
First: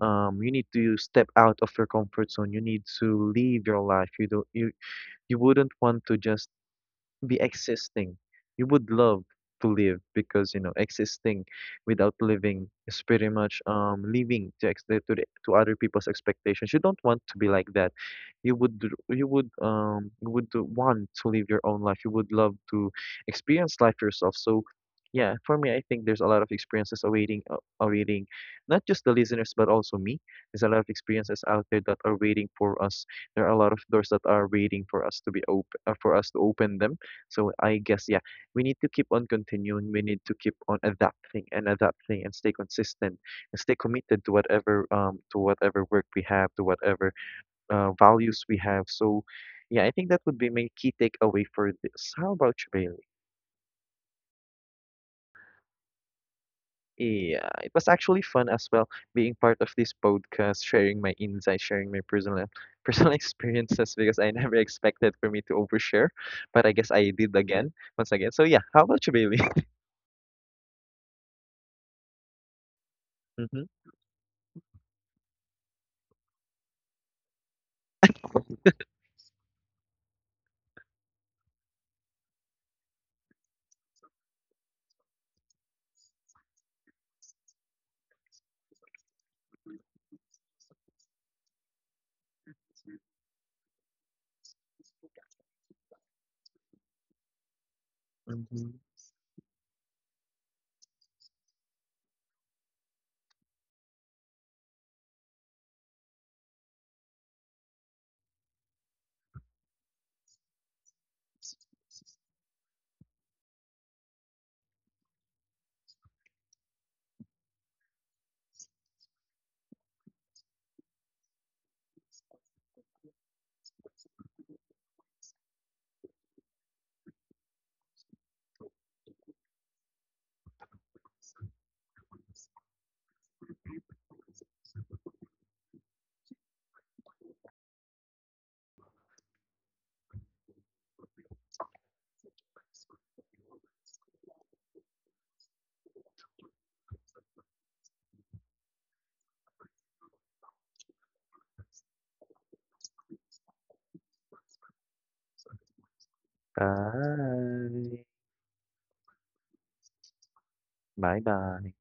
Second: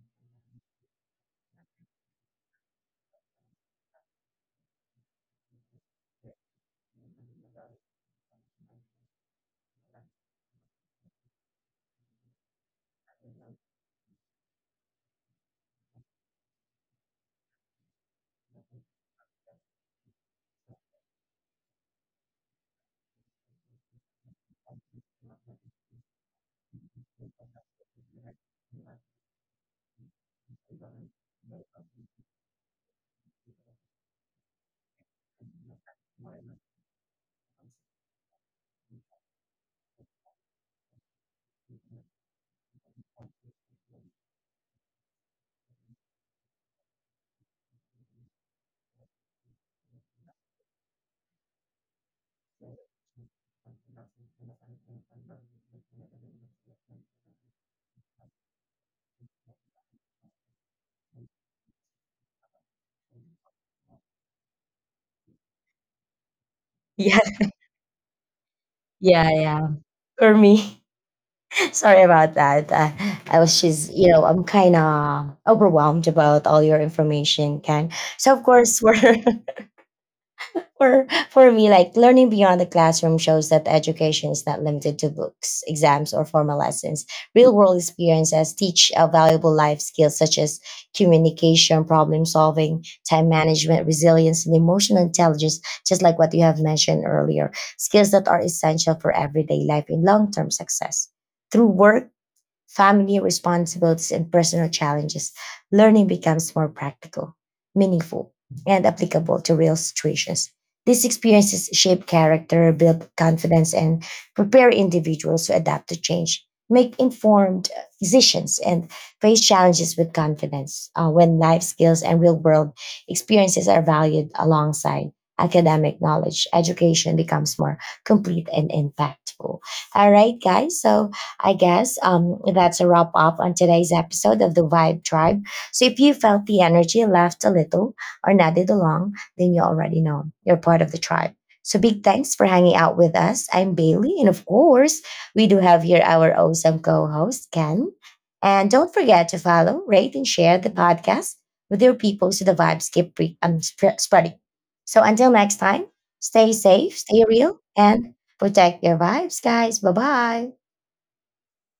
Speaker 2: you need to step out of your comfort zone. You need to live your life. You don't you you wouldn't want to just be existing. You would love to live because you know existing without living is pretty much living to to other people's expectations. You don't want to be like that. You would want to live your own life. You would love to experience life yourself. So yeah, for me, I think there's a lot of experiences awaiting awaiting not just the listeners but also me. There's a lot of experiences out there that are waiting for us. There are a lot of doors that are waiting for us to be open, for us to open them. So I guess, yeah, we need to keep on continuing. We need to keep on adapting and adapting and stay consistent and stay committed to whatever, to whatever work we have, to whatever values we have. So yeah, I think that would be my key takeaway for this. How about you, Bailey? Yeah, it was actually fun as well being part of this podcast, sharing my insights, sharing my personal [laughs] personal experiences, because I never expected for me to overshare, but I guess I did
Speaker 1: [laughs]
Speaker 2: again once again. So yeah, how about you,
Speaker 1: Yeah,
Speaker 2: Bailey?
Speaker 1: yeah, yeah. For me, [laughs] sorry about that. I was
Speaker 2: [laughs]
Speaker 1: just, you know, I'm kind of overwhelmed about all your information, Ken. So of course, we're [laughs] for me, like, learning beyond the classroom shows that education is not limited to books, exams, or formal lessons. Real world experiences teach valuable life skills such as communication, problem solving, time management, resilience, and emotional intelligence, just like what you have mentioned earlier. Skills that are
Speaker 2: Mm-hmm.
Speaker 1: essential for everyday life and long term success. Through work, family responsibilities, and personal challenges, learning becomes more practical, meaningful, and applicable to real situations. These experiences shape character, build confidence, and prepare individuals to adapt to change, make informed decisions, and face challenges with confidence when life skills and real world experiences are valued alongside academic knowledge, education becomes more complete and impactful. All right guys, so I guess that's a wrap up on today's episode of the Vibe Tribe. So if you felt the energy, laughed a little, or nodded along, then you already know you're part of the tribe. So big thanks for hanging out with us. I'm Bailey, and of course, we do have here our awesome co-host Ken. And don't forget to follow, rate, and share the podcast with your people so the vibes keep spreading. So until next time, stay safe, stay real,
Speaker 2: Bye.
Speaker 1: and protect your vibes, guys. Bye bye.
Speaker 2: Bye-bye.